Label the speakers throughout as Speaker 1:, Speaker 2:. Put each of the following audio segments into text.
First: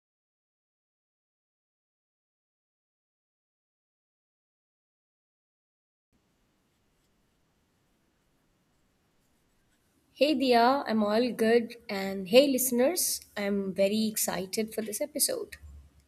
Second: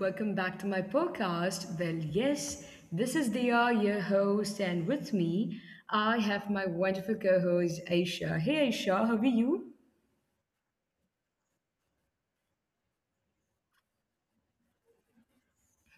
Speaker 1: Welcome back to my podcast. Well, yes, this is Dia, your host, and with me, I have my wonderful co-host Aisha. Hey, Aisha, how are you?
Speaker 2: Hey Dia, I'm all good. And hey listeners, I'm very excited for this episode.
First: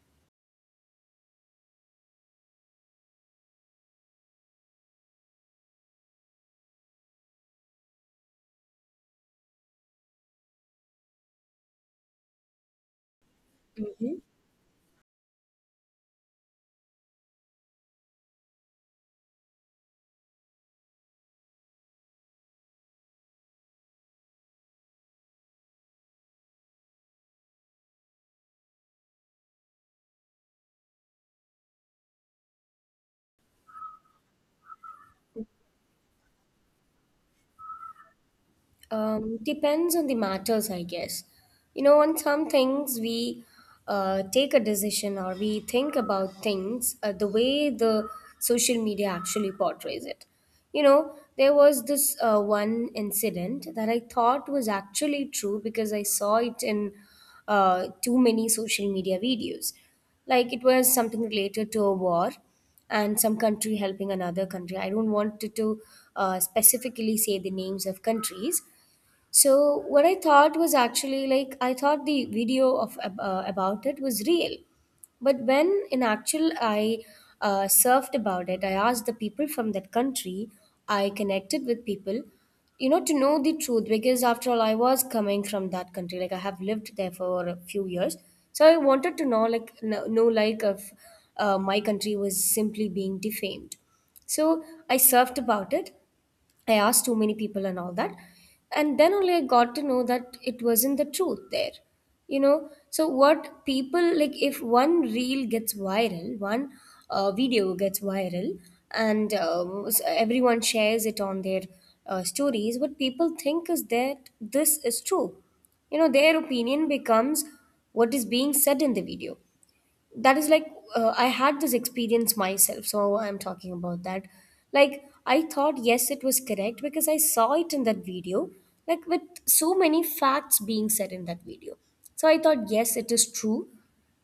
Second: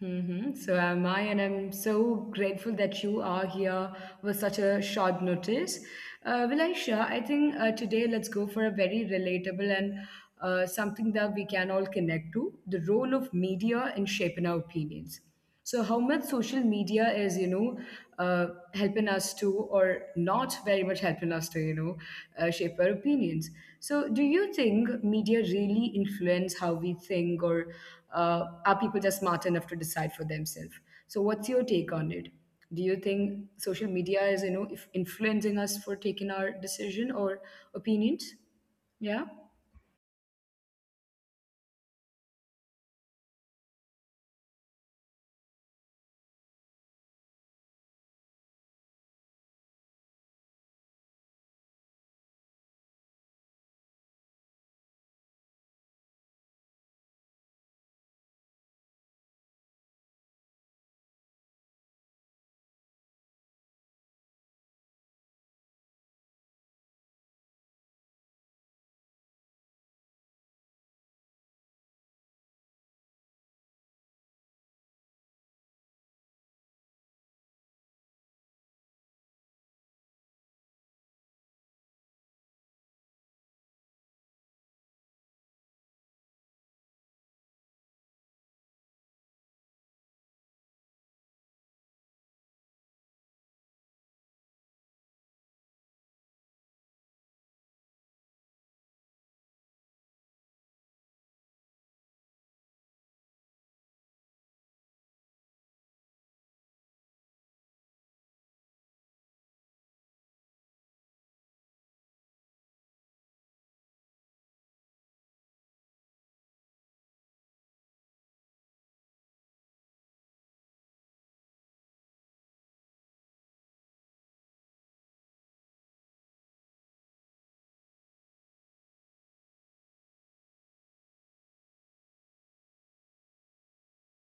Speaker 1: Mm-hmm. So am I, and I'm so grateful that you are here with such a short notice. Well, Aisha, I think today let's go for a very relatable and something that we can all connect to the role of media in
Speaker 2: Mhm.
Speaker 1: shaping our opinions. So how much social media is, uh, helping us to or not very much helping us to, shape our opinions. So do you think media really influence how we think, or are people just smart enough to decide for themselves? So what's your take on it? Do you think social media is, if influencing us for taking our decision or opinions? Yeah.
Speaker 2: Depends on the matters, I guess. On some things we take a decision or we think about things the way the social media actually portrays it. There was this one incident that I thought was actually true because I saw it in too many social media videos. Like it was something related to a war and some country helping another country. I don't want to specifically say the names of countries, so what I thought was actually, like, I thought the video of about it was real, but when in actual I surfed about it, I asked the people from that country, I connected with people, to know the truth, because after all I was coming from that country, like I have lived there for a few years, so I wanted to know, like know, like if my country was simply being defamed. So I surfed about it. I asked too many people and all that. And then only I got to know that it wasn't the truth there. So what people, like, if one reel gets viral, one video gets viral, and everyone shares it on their stories, what people think is that this is true. Their opinion becomes what is being said in the video, that is like I had this experience myself, so I'm talking about that. Like, I thought, yes, it was correct because I saw it in that video, like with so many facts being said in that video. So I thought, yes, it is true.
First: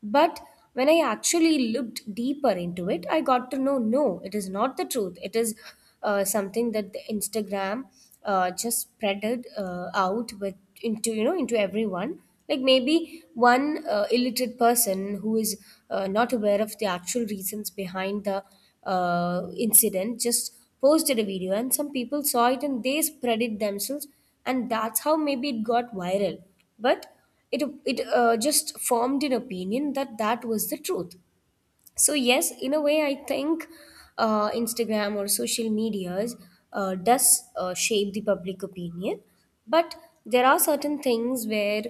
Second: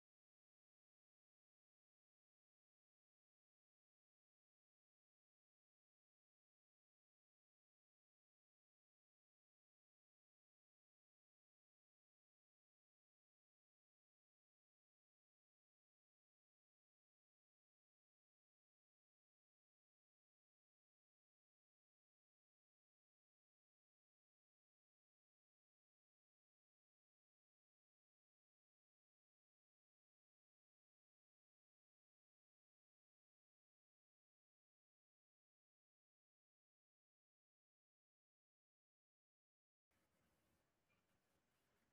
Speaker 2: But when I actually looked deeper into it, I got to know, no, it is not the truth. It is something that the Instagram just spreaded out with into, into everyone. Like maybe one illiterate person who is not aware of the actual reasons behind the incident just posted a video, and some people saw it and they spread it themselves, and that's how maybe it got viral. But it just formed an opinion that that was the truth. So yes, in a way I think Instagram or social medias does shape the public opinion, but there are certain things where,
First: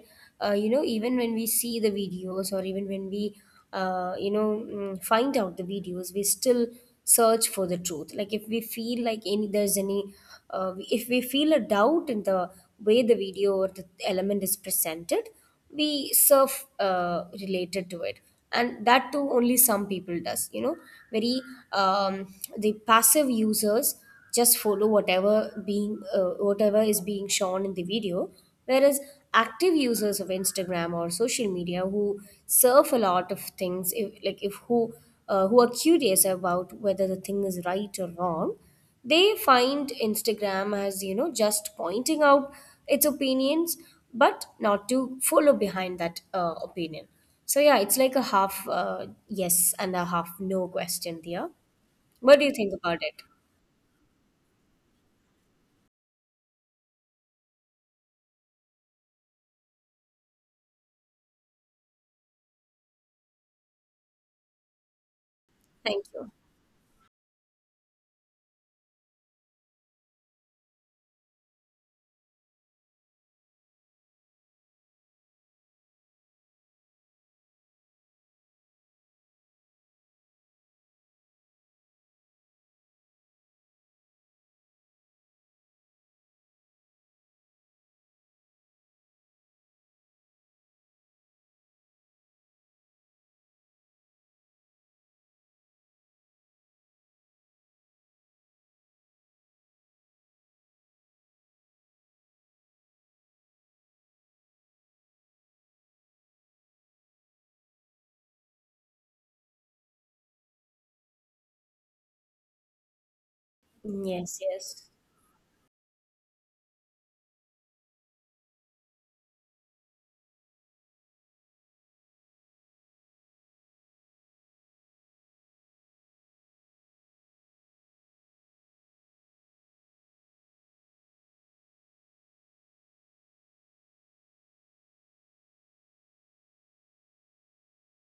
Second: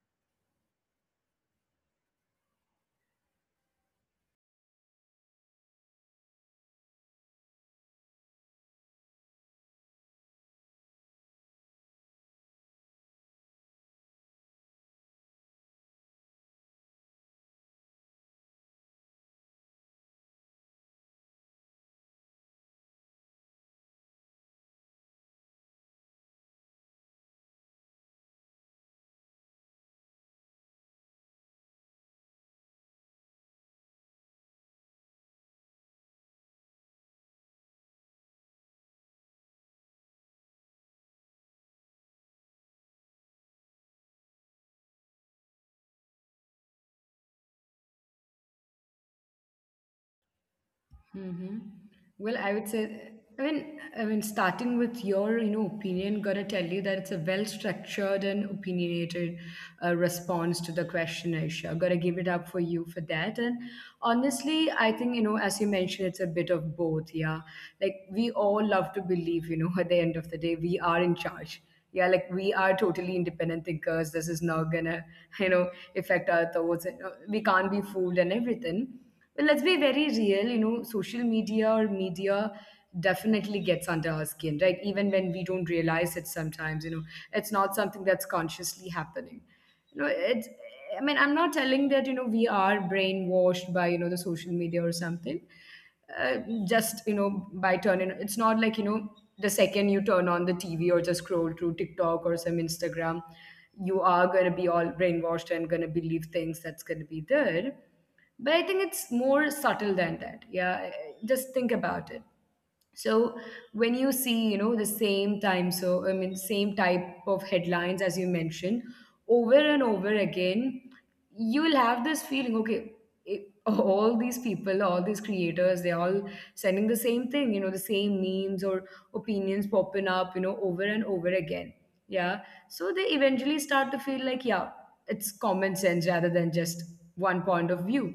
Speaker 2: even when we see the videos, or even when we, find out the videos, we still search for the truth. Like if we feel like any, there's any if we feel a doubt in the way the video or the element is presented, we surf related to it, and that too only some people does, very, the passive users just follow whatever being whatever is being shown in the video, whereas active users of Instagram or social media who surf a lot of things, if, like if who are curious about whether the thing is right or wrong, they find Instagram as, just pointing out its opinions, but not to follow behind that opinion. So yeah, it's like a half yes and a half no question there.
Speaker 1: Mm-hmm. Well,
Speaker 2: What do you
Speaker 1: I would
Speaker 2: think about
Speaker 1: say,
Speaker 2: it?
Speaker 1: I mean, starting with your, opinion, got to tell you that it's a well-structured and opinionated response to the question, Aisha. Gotta give it up for you for that. And honestly, I think, as you
Speaker 2: Thank
Speaker 1: mentioned, it's
Speaker 2: you.
Speaker 1: a bit of both. Yeah, like we all love to believe, at the end of the day, we are in charge. Yeah, like we are totally independent thinkers. This is not gonna, you know, affect our thoughts. And we can't be fooled and everything. Well, let's be very real, social media or media definitely gets under our skin, right? Even when we don't realize it sometimes, it's not something that's consciously happening. You know, it's, I mean, I'm not telling that, we are brainwashed by, the social media or something, uh, just by turning. It's not like the second you turn on the TV or just scroll through TikTok or some Instagram, you are going to be all brainwashed and going to believe things that's going to be there. But I think it's more subtle than that. Yeah. Just think about it. So when you
Speaker 2: Yes,
Speaker 1: see,
Speaker 2: yes.
Speaker 1: the same time, so I mean, same type of headlines as you mentioned, over and over again, you will have this feeling. Okay, all these people, all these creators, they're all sending the same thing, the same memes or opinions popping up, over and over again. Yeah. So they eventually start to feel like, yeah, it's common sense rather than just one point of view.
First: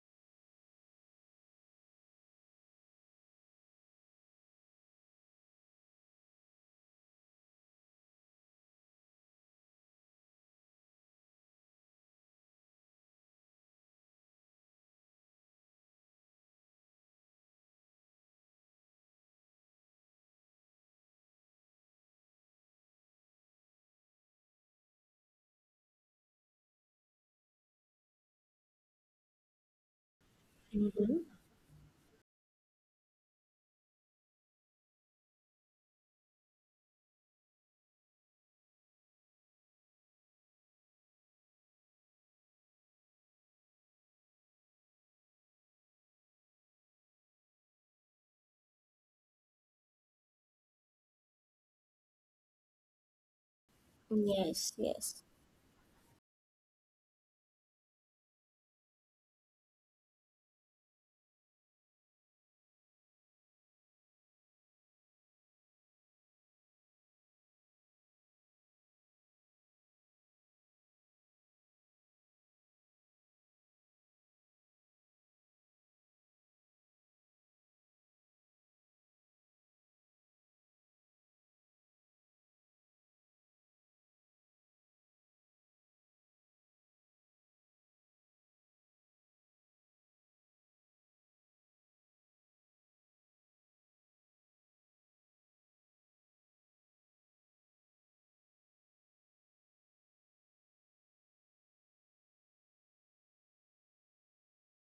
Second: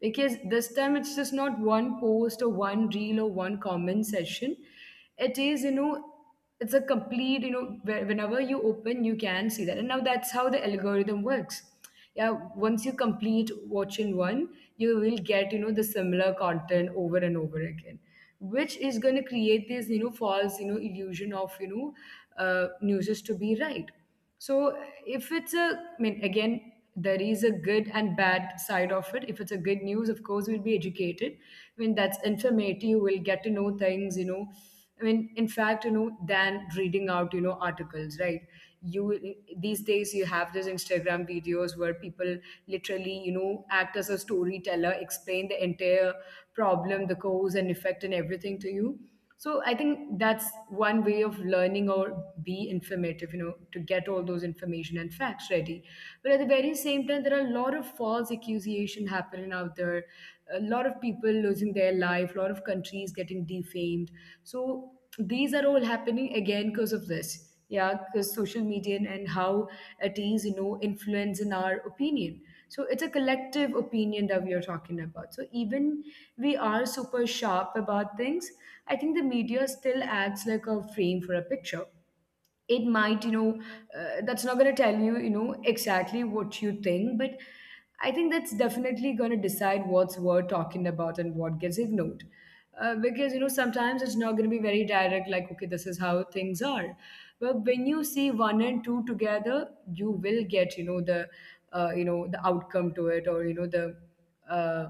Speaker 1: Because this time it's just not one post or one reel or one comment session. It is, it's a complete, whenever you open, you can see that. And now that's how the algorithm works. Yeah, once you complete watching one, you will get the similar content over and over again, which is going to create this false illusion of newses to be right. So if it's a, I mean, again, there is a good and bad side of it. If it's a good news, of course we'll be
Speaker 2: Mm-hmm.
Speaker 1: educated. I mean, that's informative. We'll get to know things. I mean, in fact, than reading out, articles, right? You These days you have these Instagram videos where people literally, act as a storyteller, explain the entire problem, the cause and effect, and everything to you. So I think that's one way of learning or be informative, to get all those
Speaker 2: Yes,
Speaker 1: information and
Speaker 2: yes.
Speaker 1: facts ready. But at the very same time, there are a lot of false accusation happening out there. A lot of people losing their life, a lot of countries getting defamed. So these are all happening again because of this. Yeah, because social media and how it is, influencing our opinion. So it's a collective opinion that we are talking about. So even we are super sharp about things, I think the media still acts like a frame for a picture. It might you know That's not going to tell you you know exactly what you think, but I think that's definitely going to decide what's worth talking about and what gets ignored. Because sometimes it's not going to be very direct, like okay, this is how things are. But when you see one and two together, you will get the outcome to it, or the uh,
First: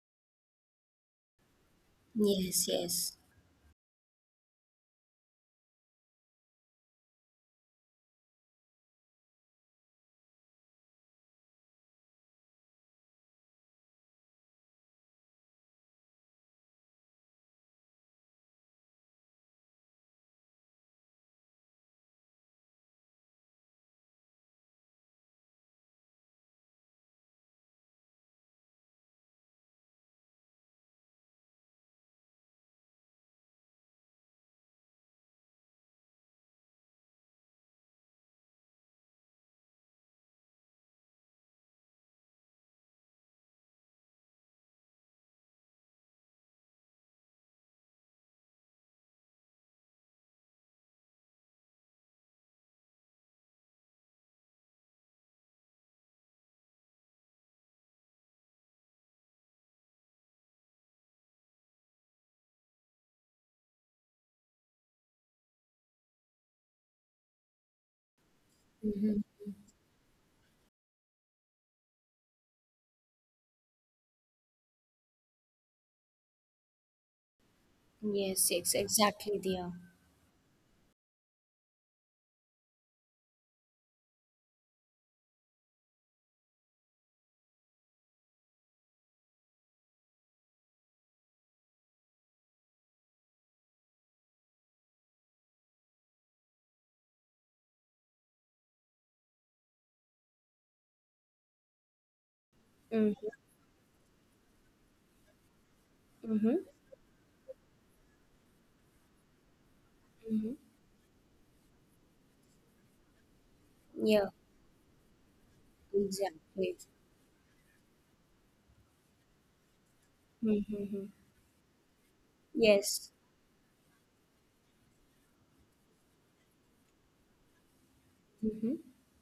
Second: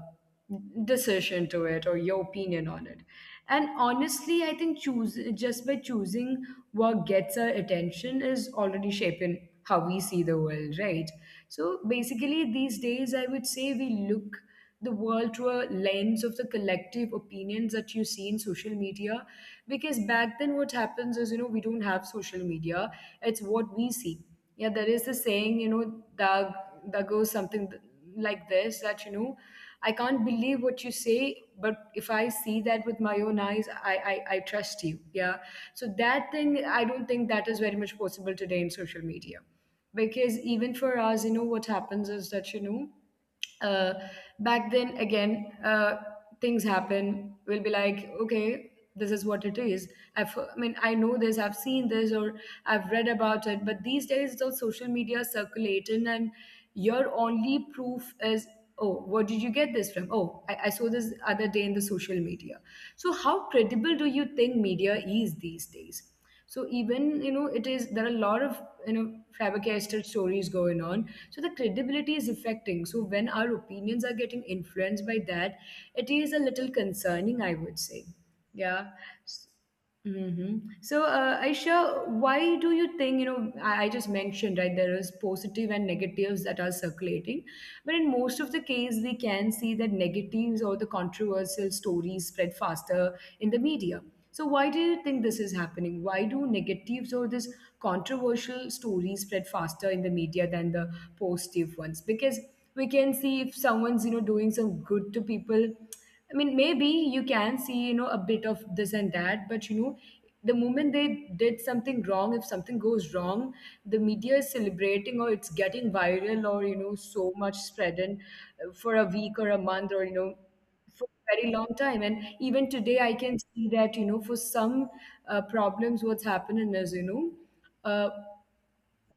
Speaker 1: decision to it, or your opinion
Speaker 2: Yes,
Speaker 1: on
Speaker 2: yes.
Speaker 1: it. And honestly I think choose just by choosing what gets our attention is already shaping how we see the world, right? So basically, these days, I would say we look the world through a lens of the collective opinions that you see in social media. Because back then what happens is, we don't have social media, it's what we see. Yeah, there is the saying, that that goes something, like this. That you know I can't believe what you say, but if I see that with my own eyes, I trust you. Yeah. So that thing, I don't think that is very much possible today in social media. Because even for us, what happens is that, uh, back then again, things happen, we'll be like, okay, this is what it is. I mean, I know this, I've seen this, or I've read about it. But these days the social media is circulating, and your only proof is, oh, what did you get this from? Oh, I saw this other day in the social media. So how credible do you think media is these days? So even, it is there are a lot of, you know
Speaker 2: Mm-hmm.
Speaker 1: fabricated stories going on. So the credibility is affecting, so when our opinions are getting influenced by that, it is a little concerning, I would say.
Speaker 2: Yes, yes,
Speaker 1: Yeah.
Speaker 2: exactly there.
Speaker 1: So, Aisha, why do you think, I just mentioned, right, there is positive and negatives that are circulating, but in most of the case, we can see that negatives or the controversial stories spread faster in the media. So, why do you think this is happening? Why do negatives or this controversial stories spread faster in the media than the positive ones? Because we can
Speaker 2: Mm-hmm.
Speaker 1: see if someone's, doing some good to people. I
Speaker 2: Mm-hmm.
Speaker 1: mean, maybe you can see, a bit of this and that, but
Speaker 2: Mm-hmm.
Speaker 1: the moment they did something wrong, if something goes wrong, the
Speaker 2: Yeah,
Speaker 1: media is celebrating or it's getting viral or,
Speaker 2: exactly.
Speaker 1: so much spread in, for a week or a month, or,
Speaker 2: Mm-hmm.
Speaker 1: for a very long time. And even today,
Speaker 2: Yes.
Speaker 1: I can see that, for some problems, what's happening is, uh,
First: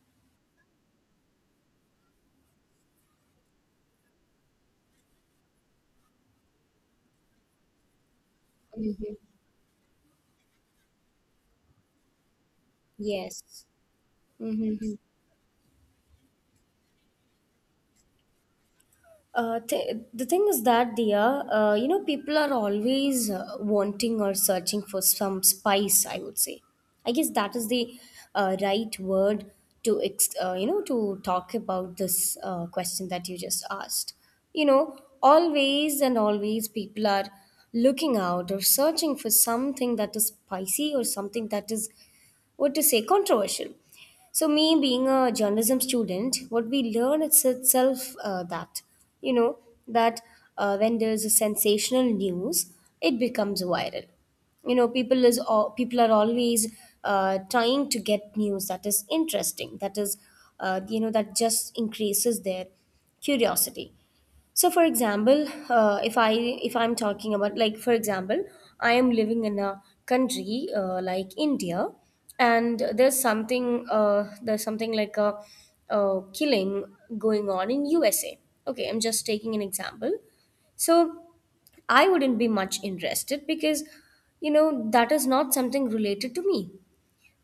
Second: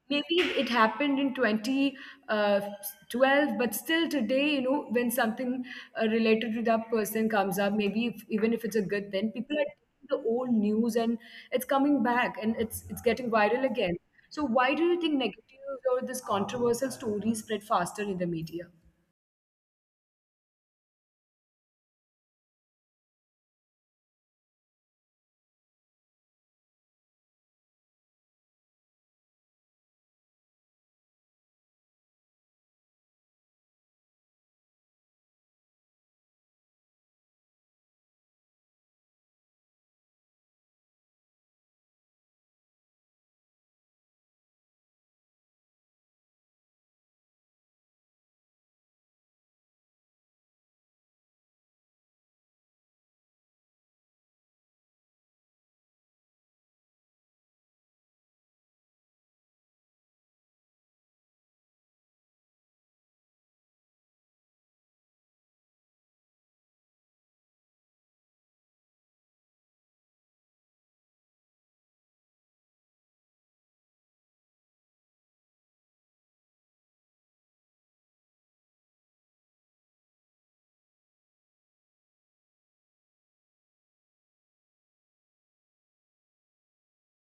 Speaker 1: maybe it happened in 2012, but still today when something related to that person comes up, maybe if, even if it's a good
Speaker 2: Mm-hmm.
Speaker 1: thing, people are taking the old news, and it's coming back, and it's getting
Speaker 2: Yes.
Speaker 1: viral again. So why do
Speaker 2: Mm-hmm.
Speaker 1: you think negative or this controversial stories spread faster in the media?
Speaker 2: The thing is that, dear, people are always wanting or searching for some spice, I would say. I guess that is the right word to, ex- you know, to talk about this question that you just asked. Always and always, people are looking out or searching for something that is spicy or something that is, what to say, controversial. So, me being a journalism student, what we learn is itself you know, that, when there's a sensational news, it becomes viral. People are always trying to get news that is interesting, that is, that just increases their curiosity. So, for example, uh, if i if I'm talking about, like, for example, I am living in a country like india, and there's something like a killing going on in usa. Okay, I'm just taking an example. So I wouldn't be much interested because, that is not something related to me.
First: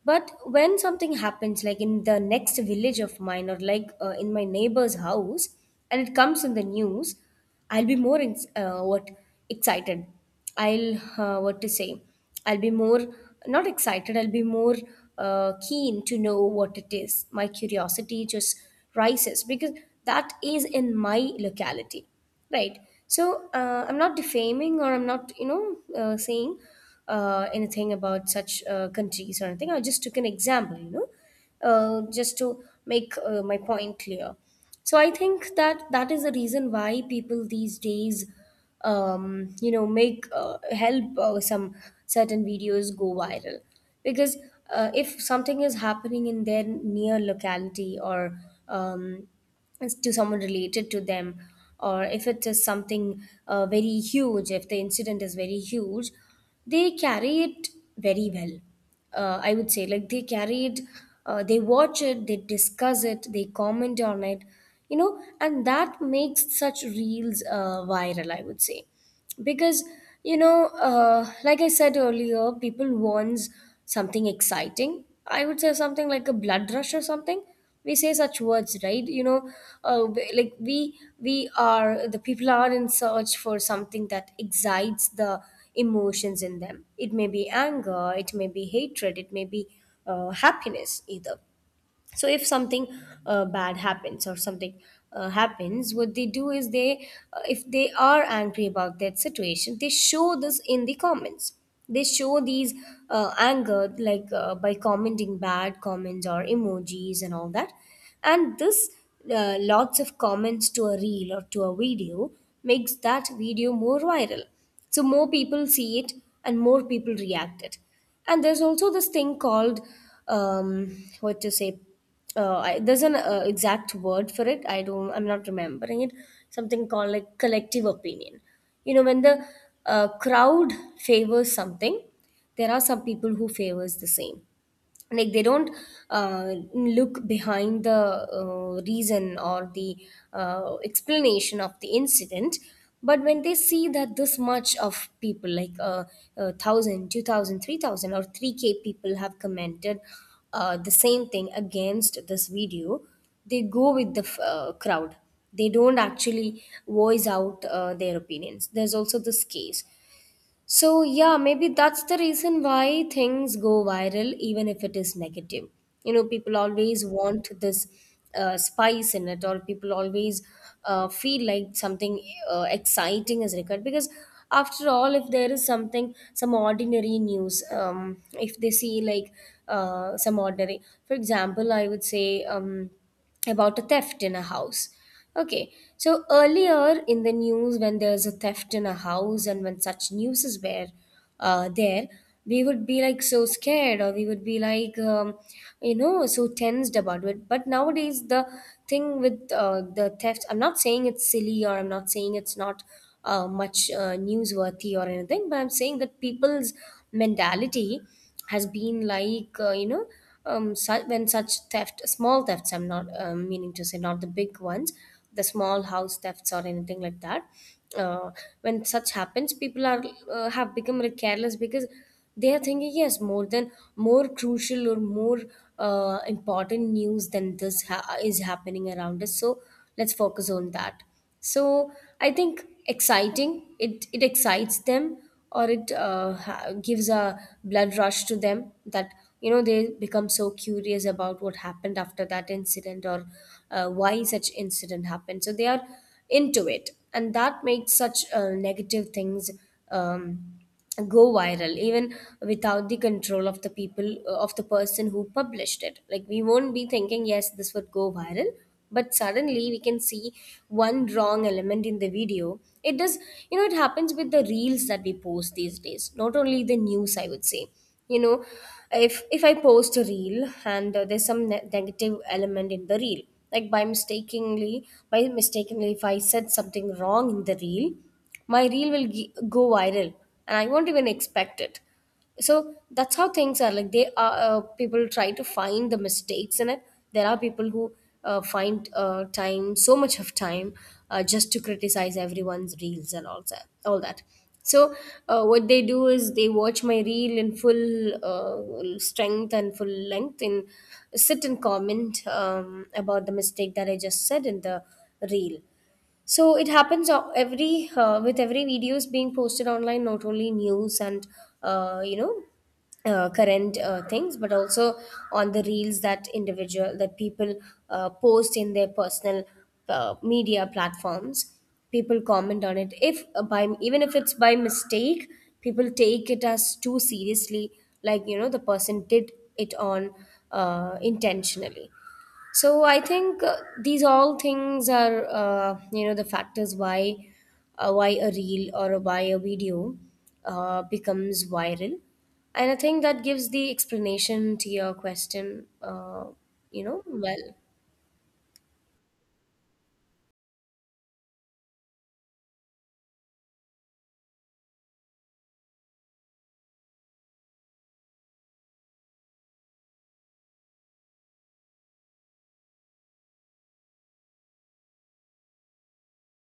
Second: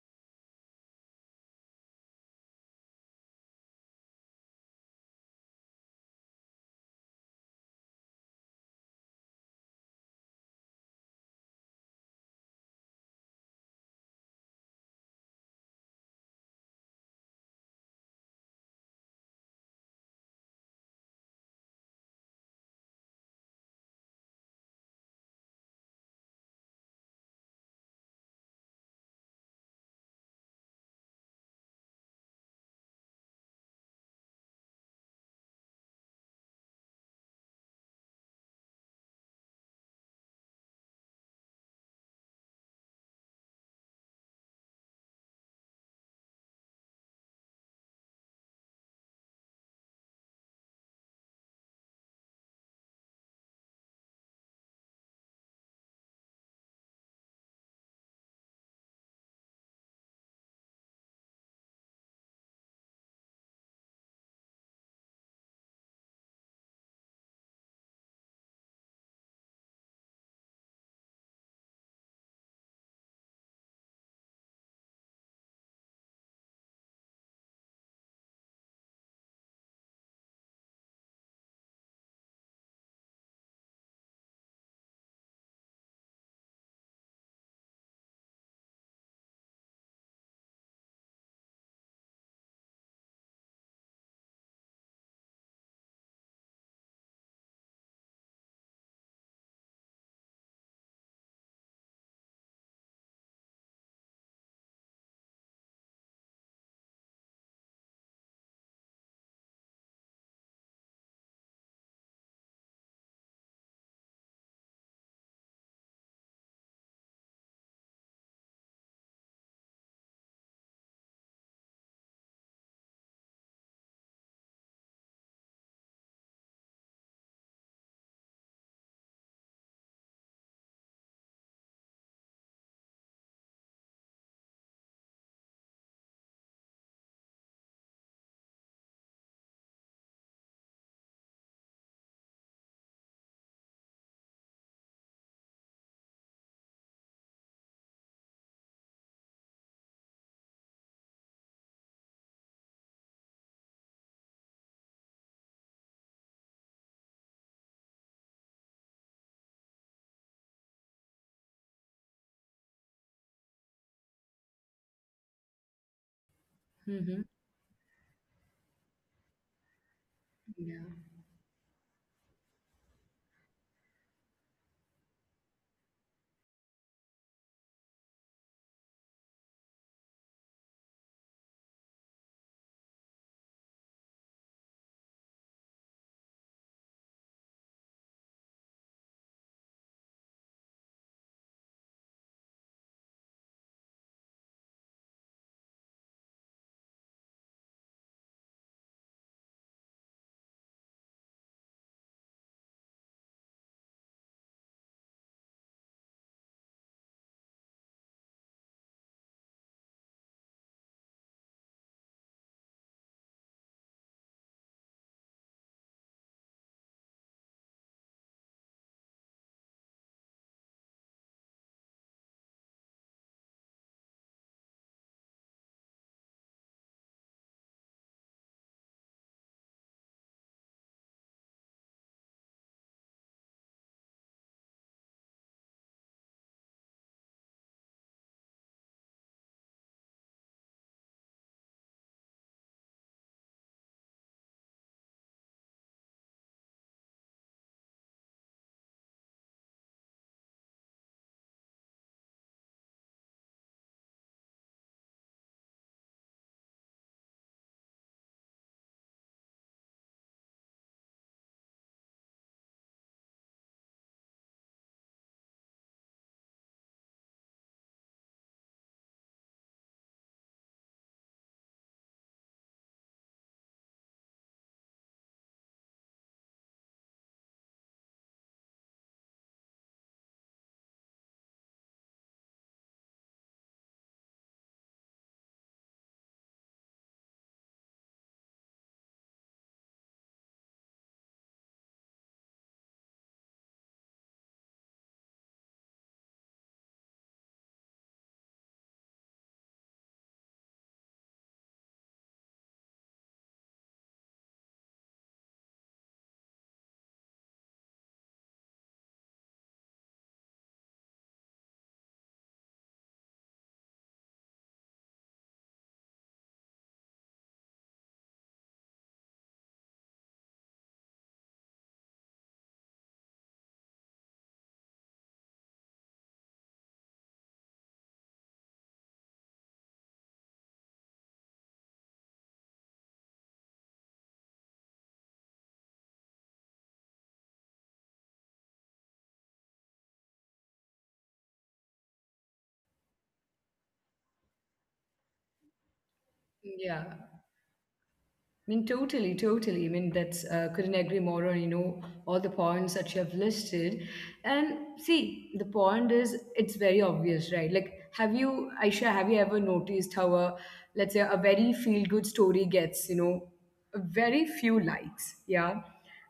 Speaker 2: But when something happens, like in the next village of mine, or like in my neighbor's house, and it comes in the news, I'll be more in, what, excited. I'll, what to say, I'll be more, not excited. I'll be more keen to know what it is. My curiosity just rises because that is in my locality, right? So I'm not defaming, or I'm not, saying anything about such countries or anything. I just took an example, just to make my point clear. So I think that that is the reason why people these days, make help some certain videos go viral, because if something is happening in their near locality, or um, it's to someone related to them, or if it is something very huge, if the incident is very huge, they carry it very well, I would say. Like they carried, they watch it, they discuss it, they comment on it, and that makes such reels viral, I would say. Because, like I said earlier, people wants something exciting. I would say something like a blood rush, or something we say such words, right? Like we are the people are in search for something that excites the emotions in them. It may be anger, it may be hatred, it may be happiness, either. So if something bad happens, or something happens, what they do is they, if they are angry about that situation, they show this in the comments. They show these anger, like by commenting bad comments or emojis and all that. And this lots of comments to a reel or to a video makes that video more viral. So more people see it, and more people react it. And there's also this thing called, what to say, there's an exact word for it. I'm not remembering it. Something called like collective opinion. When the crowd favors something, there are some people who favors the same. Like they don't look behind the reason or the explanation of the incident, but when they see that this much of people, like 1000 or 3K people have commented the same thing against this video, they go with the crowd. They don't actually voice out their opinions. There's also this case. So, yeah, maybe that's the reason why things go viral, even if it is negative. People always
Speaker 1: Hmm.
Speaker 2: want this spice in it, or people always
Speaker 1: Yeah.
Speaker 2: feel like something exciting is required. Because, after all, if there is something, some ordinary news, if they see like some ordinary, for example, I would say, about a theft in a house. Okay, so earlier in the news, when there's a theft in a house and when such news is where, there, we would be like so scared, or we would be like, so tensed about it. But nowadays, the thing with the theft, I'm not saying it's silly, or I'm not saying it's not much newsworthy or anything, but I'm saying that people's mentality has been like, when such theft, small thefts, I'm not meaning to say not the big ones, the small house thefts or anything like that. Uh, when such happens, people are have become very careless because they are thinking, yes, more than more crucial or more important news than is happening around us. So let's focus on that. So i think exciting it it excites them, or it gives a blood rush to them that, they become so curious about what happened after that incident, or why such incident happened, so they are into it. And that makes such negative things um, go viral, even without the control of the people, of the person who published it. Like, we won't be thinking, yes, this would go viral, but suddenly we can see one wrong element in the video, it does. You know, it happens with the reels that we post these days, not only the news, I would say. You know, if I post a reel and there's some negative element in the reel, like, by mistakenly, if I said something wrong in the reel, my reel will g- go viral, and I won't even expect it. So that's how things are, like, they are, people try to find the mistakes in it. There are people who find time, so much of time, just to criticize everyone's reels and all that. So what they do is, they watch my reel in full strength and full length and sit and comment about the mistake that I just said in the reel. So it happens, every, with every videos being posted online, not only news and current things, but also on the reels that individual that people post in their personal media platforms. People comment on it, if by even if it's by mistake, people take it as too seriously. Like, you know, the person did it on intentionally. So I think these all things are, the factors why, why a reel, or why a video becomes viral. And I think that gives the explanation to your question. You know,
Speaker 1: Yeah,
Speaker 2: well,
Speaker 1: I mean, totally, totally. I mean, that's, couldn't agree more on all the points that you have listed. And see, the point is it's very obvious, right? Like, have you, Aisha, have you ever noticed how a, let's say, a very feel good story gets very few likes? Yeah,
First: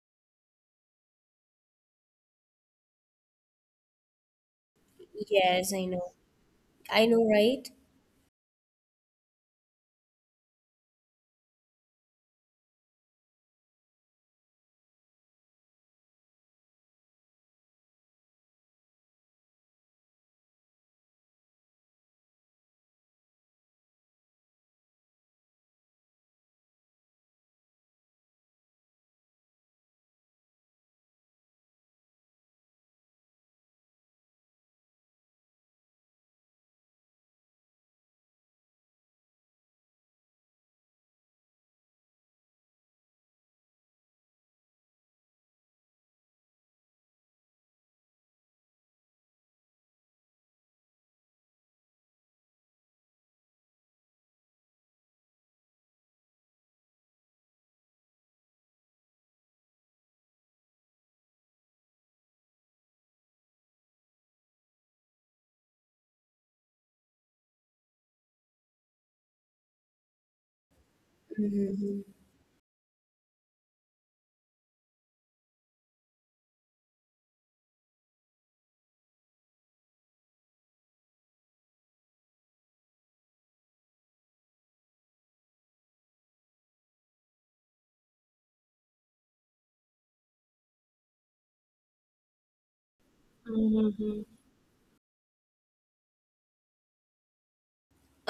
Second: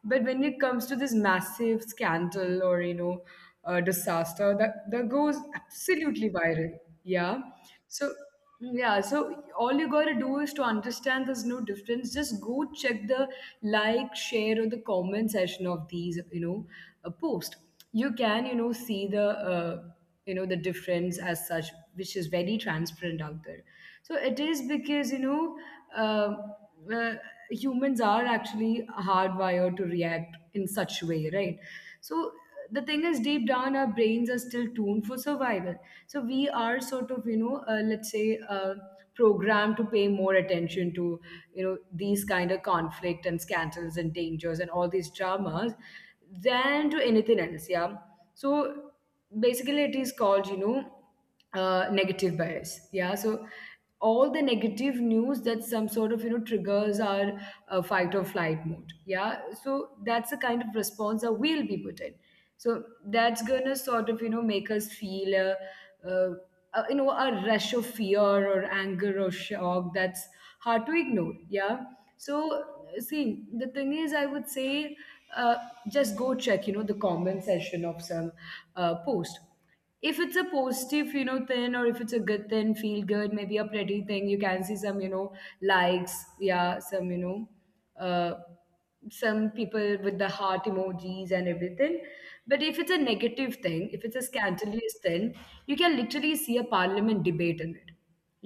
Speaker 1: but when it comes to this massive scandal, or disaster, that goes
Speaker 2: yes, I know.
Speaker 1: absolutely viral.
Speaker 2: I
Speaker 1: Yeah.
Speaker 2: know, right?
Speaker 1: So yeah, so all you gotta do is to understand there's no difference. Just go check the like, share, or the comment section of these, post. You can, see the difference as such, which is very transparent out there. So it is because. um uh, Humans are actually hardwired to react in such way, right? So the thing is, deep down our brains are still tuned for survival. So we are sort of, you know, let's say, programmed to pay more attention to, you know, these kind of conflict and scandals and dangers and all these dramas than to anything else. Yeah. So basically it is called, you know, negative bias. Yeah. So all the negative news that some sort of, you know, triggers our fight or flight mode. Yeah. So that's the kind of response that we'll be put in. So that's gonna sort of, you know, make us feel uh a, you know, a rush of fear or anger or shock that's hard to ignore. Yeah.
Speaker 2: Hmm.
Speaker 1: So see, the thing is, I would say, uh, just go check, you know, the comment section of some post. If it's a positive, you know, thing, or if it's a good thing, feel good, maybe a pretty thing, you can see some, you know, likes, yeah, some, you know, uh, some people with the heart emojis and everything. But if it's a negative thing, if it's a
Speaker 2: Mm-hmm.
Speaker 1: scandalous thing, you can literally see a parliament debate in it.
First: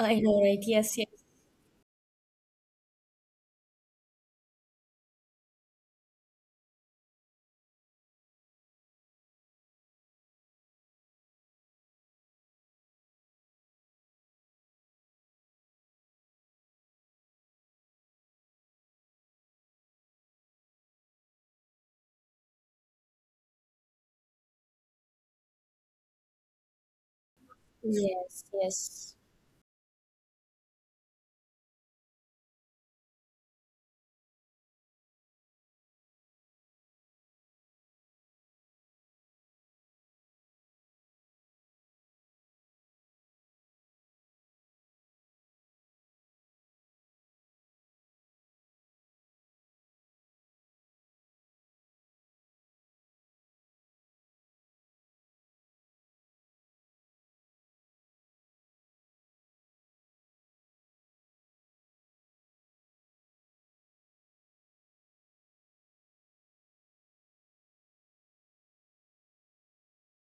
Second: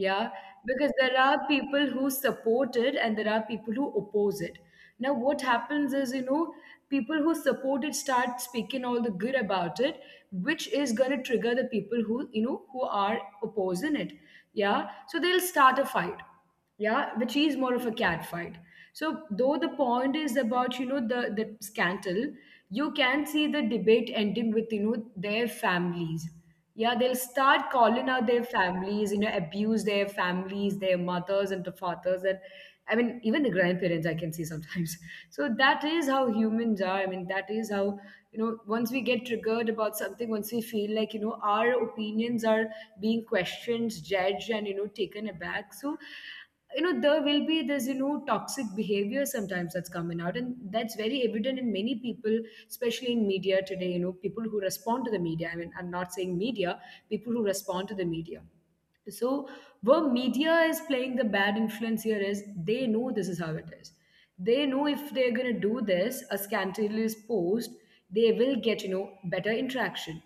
Speaker 2: I know, right?
Speaker 1: Because
Speaker 2: Yes, yes.
Speaker 1: there are people who support it and there are people who oppose it. Now what happens is, you know, people who support it start speaking all the good about it, which is going to trigger the people who, you know, who are opposing it. Yeah. So they'll start a fight. Yeah, which is more of a cat fight. So though the point is about, you know, the scandal, you can see the debate ending with, you know, their families. Yeah. They'll start calling out their
Speaker 2: Yes,
Speaker 1: families,
Speaker 2: yes,
Speaker 1: you know, abuse their families, their mothers and the fathers and, I mean, even the grandparents I can see sometimes so that is how humans are, I mean, that is how, you know, once we get triggered about something, once we feel like, you know, our opinions are being questioned, judged, and, you know, taken aback. So, you know, there will be this, you know, toxic behavior sometimes that's coming out, and that's very evident in many people, especially in media today. You know, people who respond to the media, I mean, I'm not saying media, people who respond to the media. So where media is playing the bad influence here is, they know this is how it is. They know if they're gonna do this, a scandalous post, they will get, you know, better interaction.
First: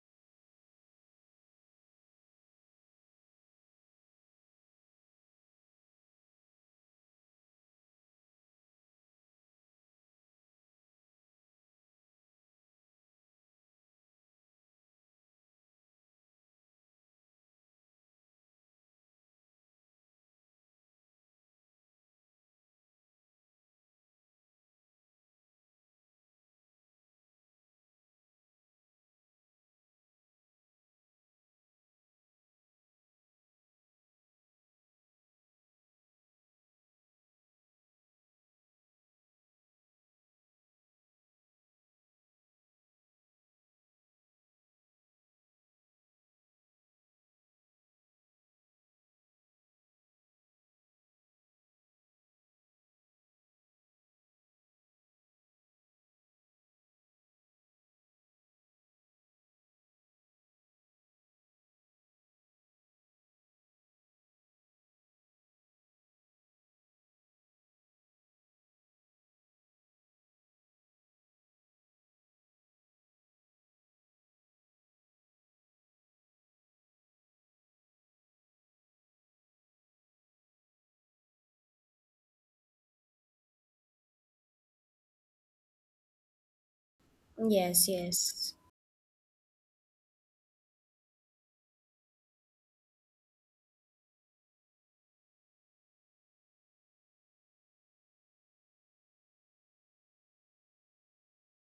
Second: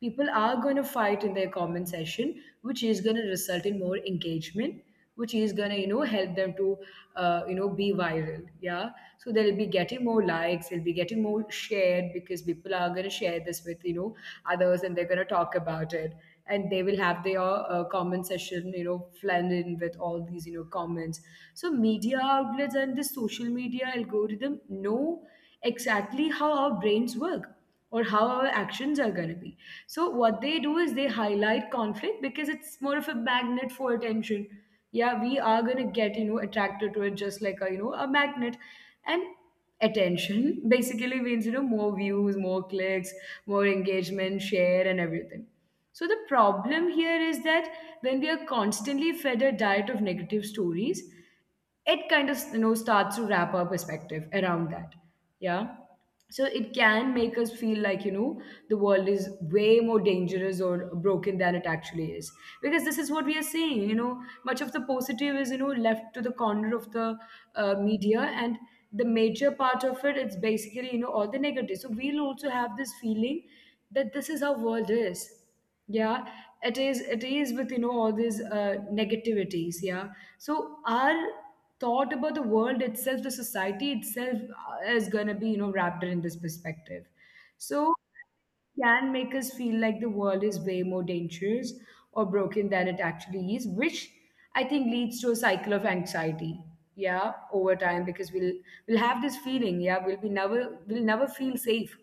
Speaker 1: People are gonna fight in their comment section, which is gonna result in more engagement, which is gonna, you know, help them to, you know, be viral. Yeah. So they'll be getting more likes, they'll be getting more shared because people are gonna share this with, you know, others, and they're going to talk about it, and they will have their comment session, you know, blend in with all these, you know, comments. So media outlets and the social media algorithm know exactly how our brains work or how our actions are going to be. So what they do is they highlight conflict because it's more of a magnet for attention. Yeah, we are gonna get, you know, attracted to it just like a, you know, a magnet, and attention basically means, you know, more views, more clicks, more engagement, share, and everything. So the problem here is that when we are constantly fed a diet of negative stories, it kind of, you know, starts to wrap our perspective around that. Yeah. So it can make us feel like, you know, the world is way more dangerous or broken than it actually is. Because this is what we are seeing, you know, much of the positive is, you know, left to the corner of the media, and the major part of it, it's basically, you know, all the negative. So we'll also have this feeling that this is how world is. Yeah, it is with, you know, all these negativities. Yeah. So our thought about the world itself, the society itself, is going to be, you know, wrapped in this perspective. So
Speaker 2: yes, yes,
Speaker 1: can make us feel like the world is way more dangerous or broken than it actually is, which I think leads to a cycle of anxiety. Yeah, over time, because we'll have this feeling. Yeah, we'll never feel safe.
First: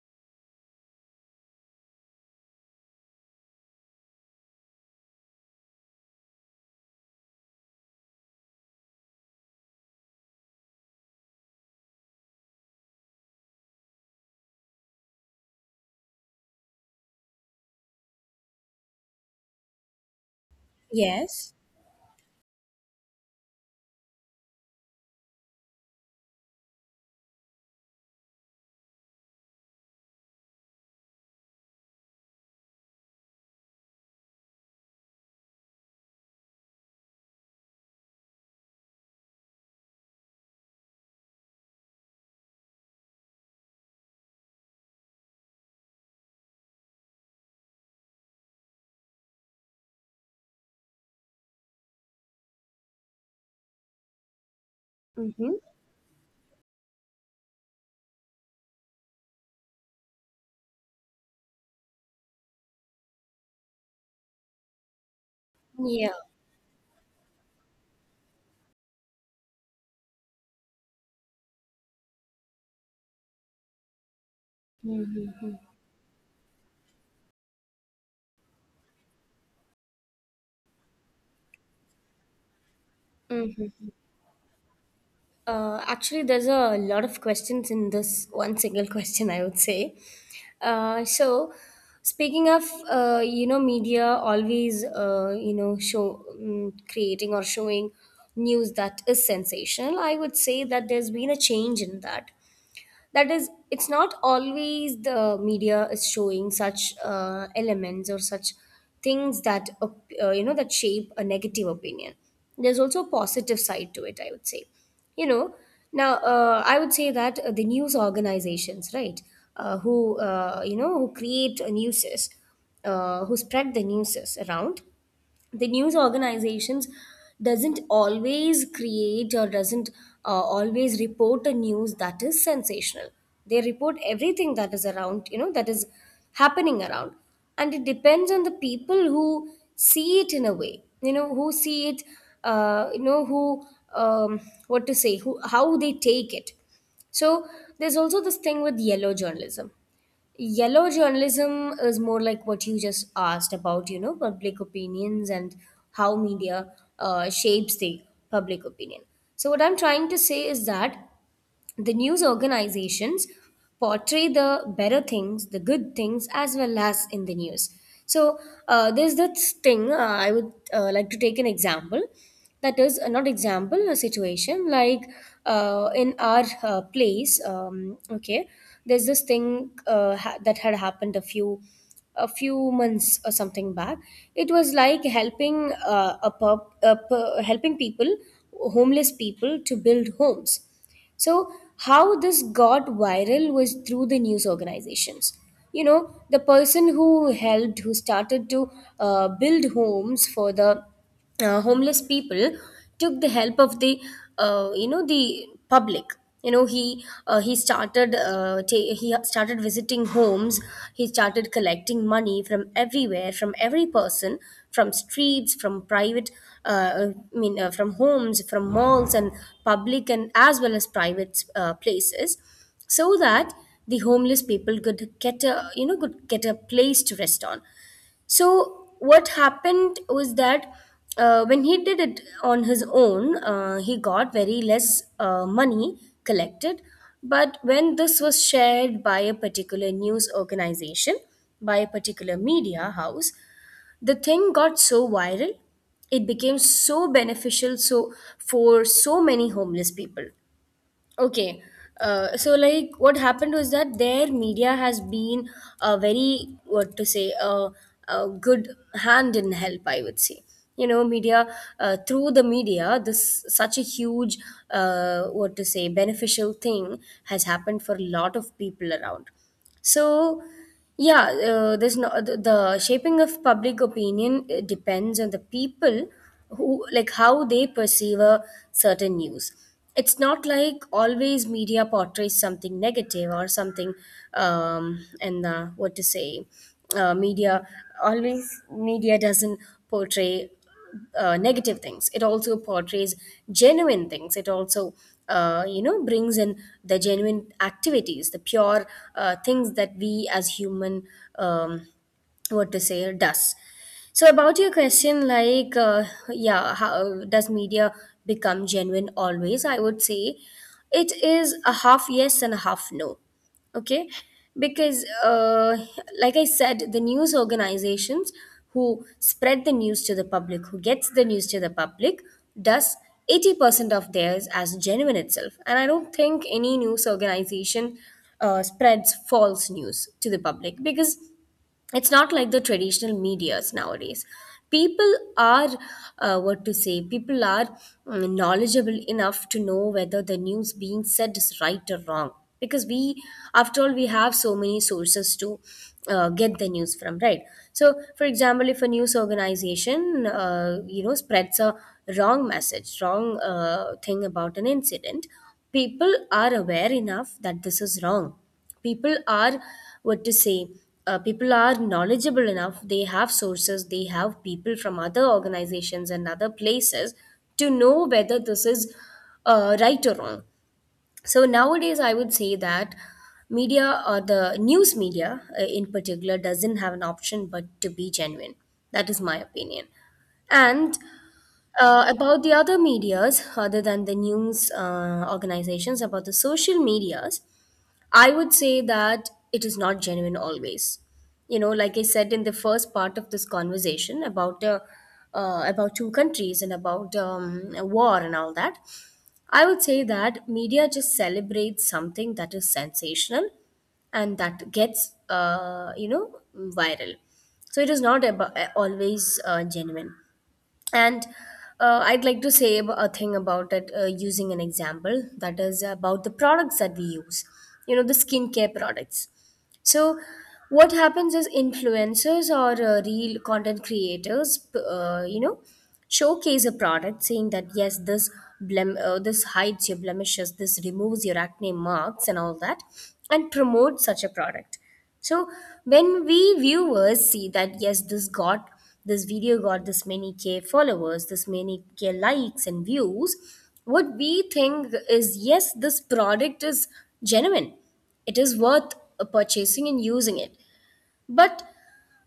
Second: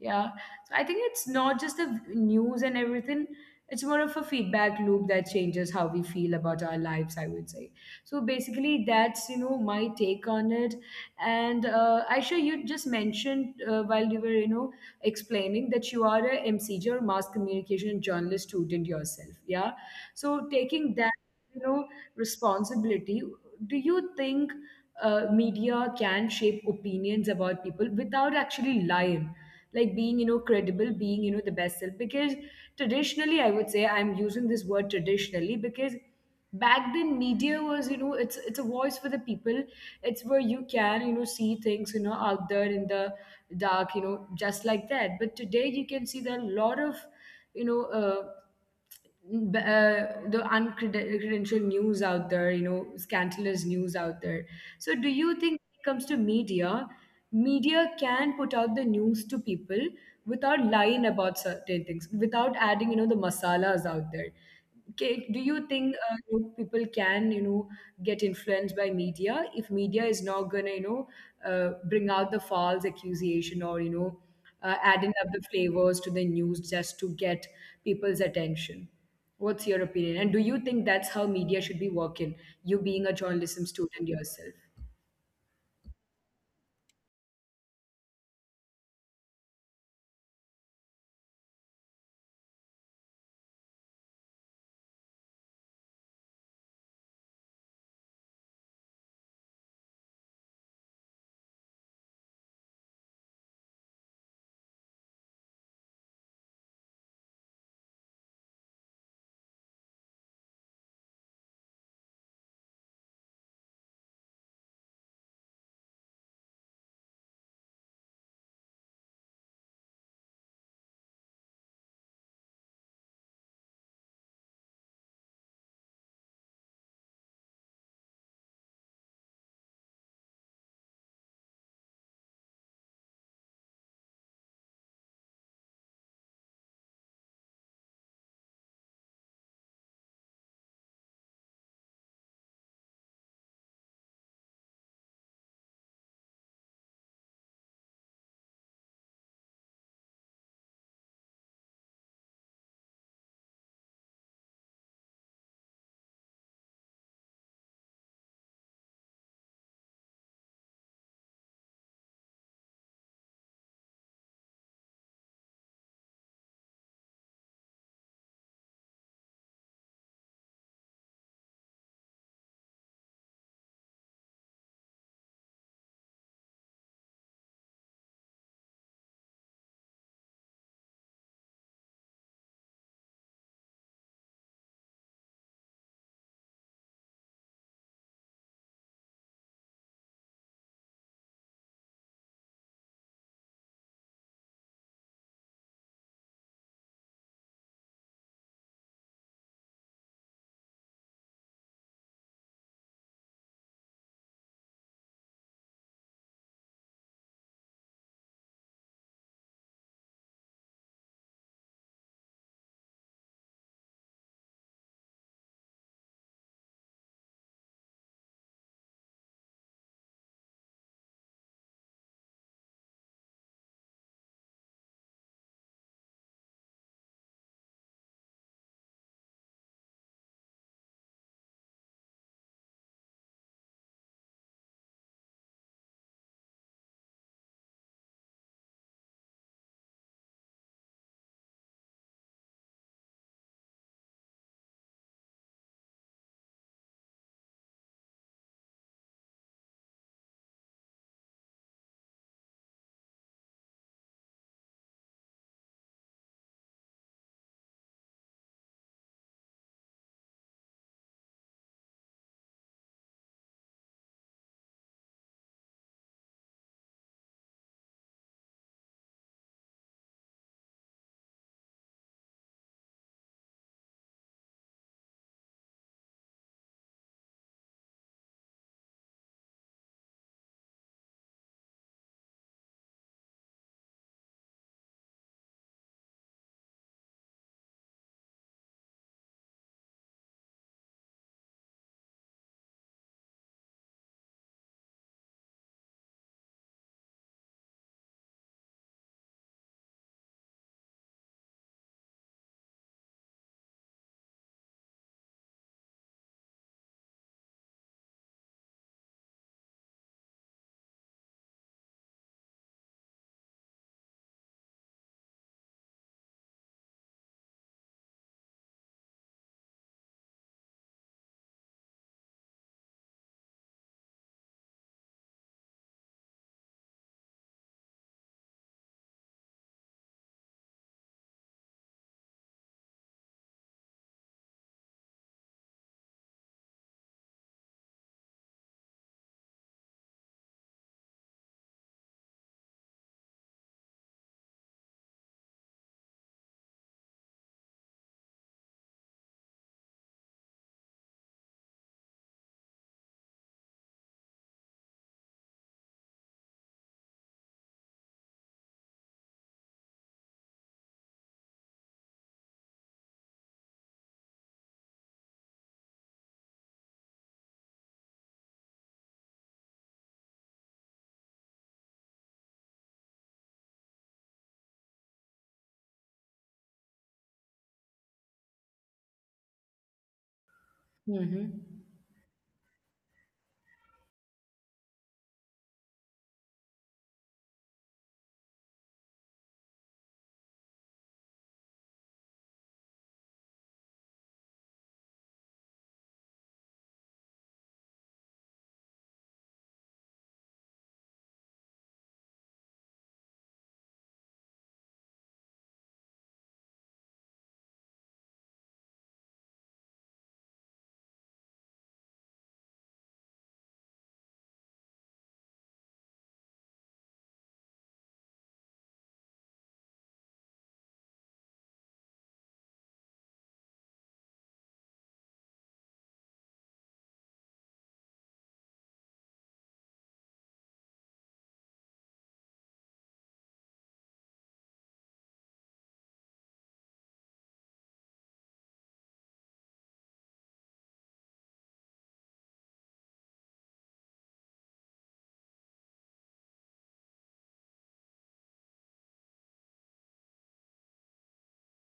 Speaker 1: Yeah, so I think it's not just the news and everything. It's more of a feedback loop that changes how we feel about our lives, I would say. So basically, that's, you know, my take on it. And, Aisha, you just mentioned, while you were, you know, explaining that you are a MCG or mass communication journalist student yourself. Yeah. So taking that,
Speaker 2: yes.
Speaker 1: you know, responsibility, do you think media can shape opinions about people without actually lying, like being, you know, credible, being, you know, the best self? Because traditionally, I would say, I'm using this word traditionally, because back then media was, you know, it's a voice for the people, it's where you can, you know, see things, you know, out there in the dark, you know, just like that. But today you can see there are a lot of, you know, the uncredential news out there, you know, scandalous news out there. So do you
Speaker 2: Mm-hmm.
Speaker 1: think, when it comes to media, media can put out the news to people without lying about certain things, without adding, you know, the masalas out there? Kate, do you
Speaker 2: Yeah.
Speaker 1: think, you know, people can, you know, get influenced by media if media is not gonna, you know, bring out the false accusation, or, you know, adding up the flavors to the news just to get people's attention? What's your opinion? And do you think that's how media should be working, you being a
Speaker 2: Mm-hmm.
Speaker 1: journalism student yourself?
Speaker 2: Actually, there's a lot of questions in this one single question, I would say. Uh, so, speaking of, media always, show, creating or showing news that is sensational, I would say that there's been a change in that. That is, it's not always the media is showing such elements or such things that that shape a negative opinion. There's also a positive side to it, I would say. You know, now I would say that the news organizations, right, who who create newses, who spread the newses around, the news organizations doesn't always create, or doesn't always report a news that is sensational. They report everything that is around, you know, that is happening around. And it depends on the people who see it in a way, you know, who see it, you know who um, what to say, who, how they take it. So there's also this thing with yellow journalism. Yellow journalism is more like what you just asked about, you know, public opinions and how media shapes the public opinion. So, what I'm trying to say is that the news organizations portray the better things, the good things, as well as in the news. So, there's this thing, I would like to take an example. That is, not example, a situation, like, in our place. Okay, there's this thing that had happened a few months or something back. It was like helping a, pub, a pu- helping people, homeless people, to build homes. So how this got viral was through the news organizations. You know, the person who helped, who started to build homes for the homeless people took the help of the, the public. You know, he started visiting homes, he started collecting money from everywhere, from every person, from streets, from private, uh, from homes, from malls, and public, and as well as private places, so that the homeless people could get a, you know, could get a place to rest on. So what happened was that, when he did it on his own, he got very less money collected. But when this was shared by a particular news organization, by a particular media house, the thing got so viral, it became so beneficial, so for so many homeless people. Okay. So, like, what happened was that, their media has been a very, what to say, a good hand in help, I would say. You know, media, through the media, this such a huge, what to say, beneficial thing has happened for a lot of people around. So, yeah, there's no, the shaping of public opinion depends on the people, who, like, how they perceive a certain news. It's not like always media portrays something negative or something, and what to say, uh, media media doesn't portray negative things, it also portrays genuine things. It also brings in the genuine activities, the pure things that we as human, um, what to say, does. So about your question, like, yeah, how does media become genuine always, I would say it is a half yes and a half no. Okay, because, like I said, the news organizations who spread the news to the public, who gets the news to the public, does 80% of theirs as genuine itself. And I don't think any news organization spreads false news to the public, because it's not like the traditional medias. Nowadays people are, what to say, people are, knowledgeable enough to know whether the news being said is right or wrong. Because we, after all, we have so many sources to get the news from, right? So for example, if a news organization spreads a wrong message, wrong thing about an incident, people are aware enough that this is wrong. People are, what to say, people are knowledgeable enough, they have sources, they have people from other organizations and other places to know whether this is right or wrong. So nowadays I would say that media, or the news media in particular, doesn't have an option but to be genuine. That is my opinion. And
Speaker 1: Mm-hmm.
Speaker 2: about the other medias, other than the news organizations, about the social medias, I would say that it is not genuine always. You know, like I said in the first part of this conversation about, about two countries and about a war and all that, I would say that media just celebrates something that is sensational, and that gets, viral. So it is not about, always genuine. And I'd like to say a thing about it, using an example that is about the products that we use, you know, the skincare products. So, what happens is, influencers or real content creators, showcase a product saying that, yes, this, this hides your blemishes, this removes your acne marks, and all that, and promote such a product. So, when we viewers see that, yes, this got, this video got this many k followers, this many k likes and views, what we think is, yes, this product is genuine, it is worth purchasing and using it. But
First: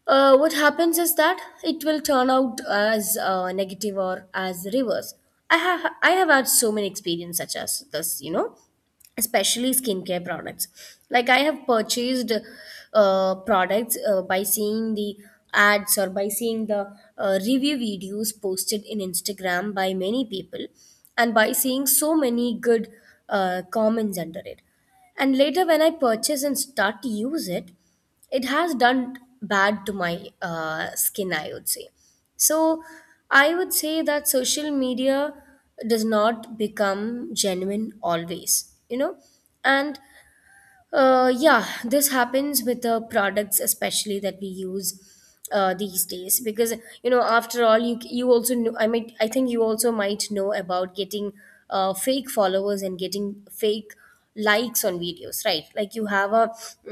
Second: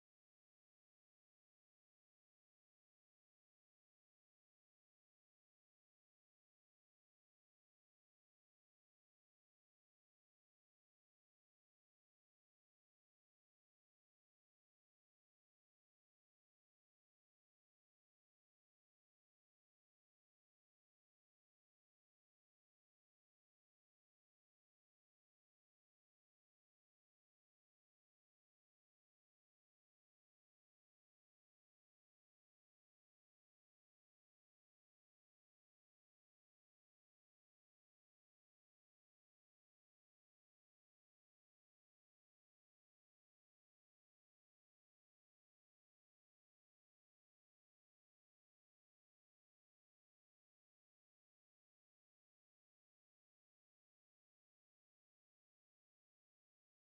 Speaker 2: what happens is that it will turn out as negative or as the reverse. I have had so many experience such as this, you know, especially skincare products. Like, I have purchased products by seeing the ads, or by seeing the review videos posted in Instagram by many people, and by seeing so many good comments under it. And later, when I purchase and start to use it, it has done bad to my skin, I would say. So I would say that social media does not become genuine always, you know. And yeah, this happens with the products especially, that we use these days, because, you know, after all, you also know, I mean, I think you also might know about getting fake followers and getting fake likes on videos, right? Like, you have a,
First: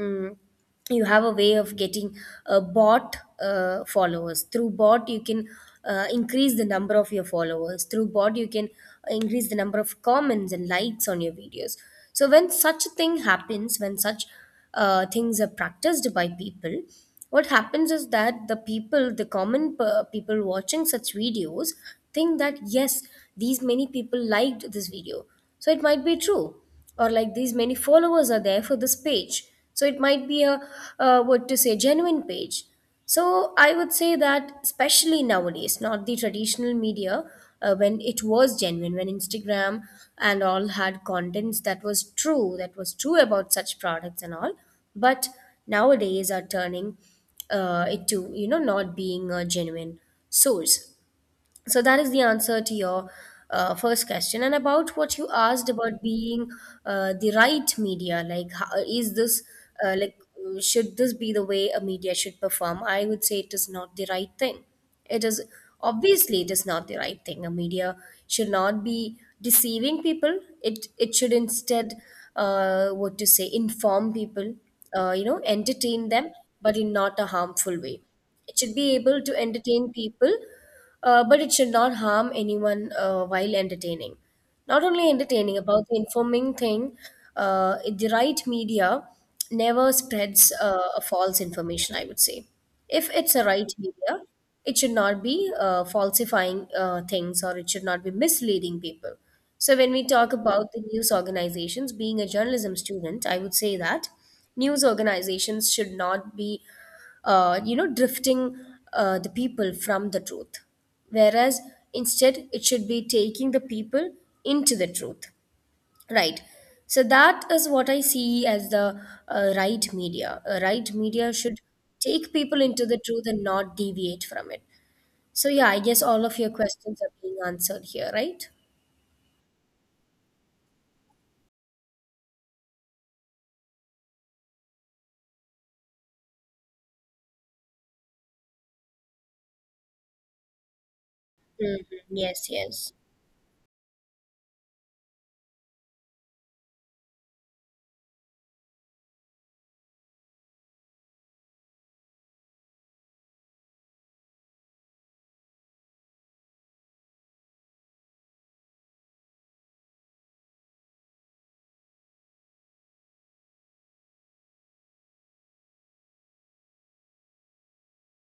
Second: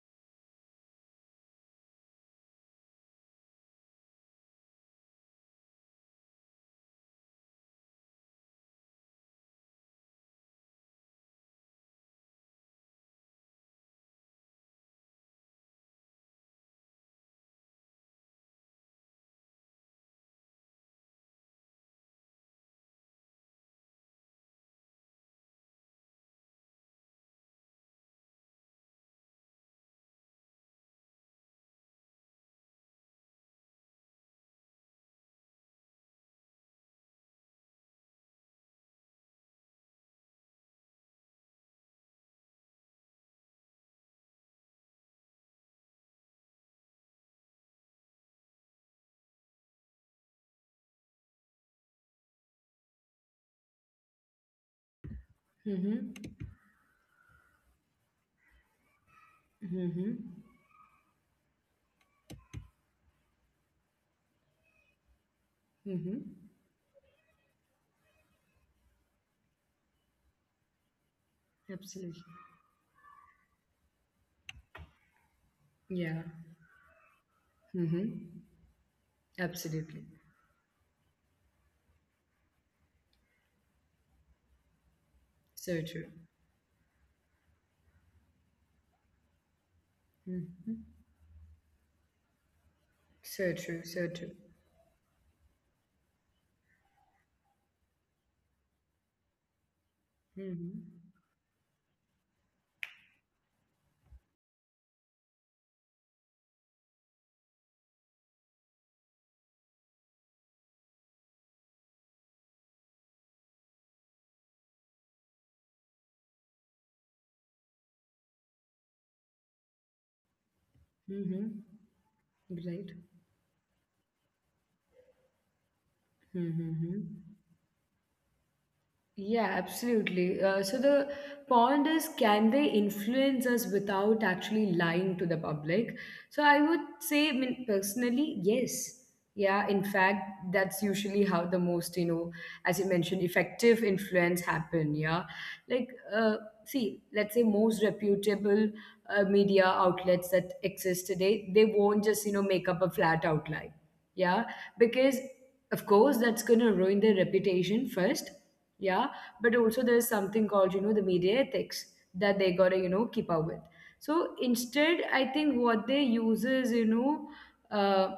Speaker 2: mm, you have a way of getting bot followers through bot. You can increase the number of your followers through bot, you can increase the number of comments and likes on your videos. So when such a thing happens, when such things are practiced by people, what happens is that the people, the people watching such videos think that, yes, these many people liked this video, so it might be true. Or, like, these many followers are there for this page, so it might be a, what to say, genuine page. So I would say that, especially nowadays, not the traditional media, when it was genuine, when Instagram and all had contents that was true, that was true about such products and all. But nowadays are turning it to, you know, not being a genuine source. So that is the answer to your first question. And about what you asked about
Speaker 1: Mm-hmm.
Speaker 2: being the right media, like how, is this
Speaker 1: Mm-hmm.
Speaker 2: should this be the way a media should perform? I would say it is not the right thing. It is
Speaker 1: Mm-hmm.
Speaker 2: obviously it is not the right thing. A media should not be deceiving people. It should instead
Speaker 1: Absolutely.
Speaker 2: what to say inform people, you know, entertain
Speaker 1: Yeah.
Speaker 2: them, but in not a harmful way.
Speaker 1: Mm-hmm.
Speaker 2: It should be able to entertain
Speaker 1: Absolutely.
Speaker 2: people but it should not harm anyone while entertaining. Not only entertaining,
Speaker 1: So
Speaker 2: about the
Speaker 1: true.
Speaker 2: informing thing, the right media never spreads
Speaker 1: Mhm.
Speaker 2: a false information, I would say. If it's a
Speaker 1: So
Speaker 2: right
Speaker 1: true, so
Speaker 2: media,
Speaker 1: true.
Speaker 2: it should not be falsifying things or it should not be misleading people. So, when we talk about
Speaker 1: Mm-hmm.
Speaker 2: the news organizations, being a journalism student, I would say that news organizations should not be you know drifting the people from the truth, whereas instead it should be taking the people into the truth, right? So that is what I see as the right media should
Speaker 1: Mm-hmm.
Speaker 2: take people into
Speaker 1: Right.
Speaker 2: the truth and not deviate from it. So yeah, I guess all of your questions are
Speaker 1: Mm-hmm.
Speaker 2: being answered here, right?
Speaker 1: Yeah, absolutely. So the point is, can they influence us without actually lying to the public? So I would say, I mean, personally, yes. Yeah, in fact, that's usually how the
Speaker 2: Mhm.
Speaker 1: most, you know,
Speaker 2: Yes,
Speaker 1: as you
Speaker 2: yes.
Speaker 1: mentioned, effective influence happen. Yeah, like, uh, see, let's say most reputable media outlets that exist today, they won't just, you know, make up a flat outline. Yeah, because of course that's going to ruin their reputation first. Yeah, but also there's something called, you know, the media ethics, that they gotta, you know, keep up with. So instead, I think what they use is, you know, uh,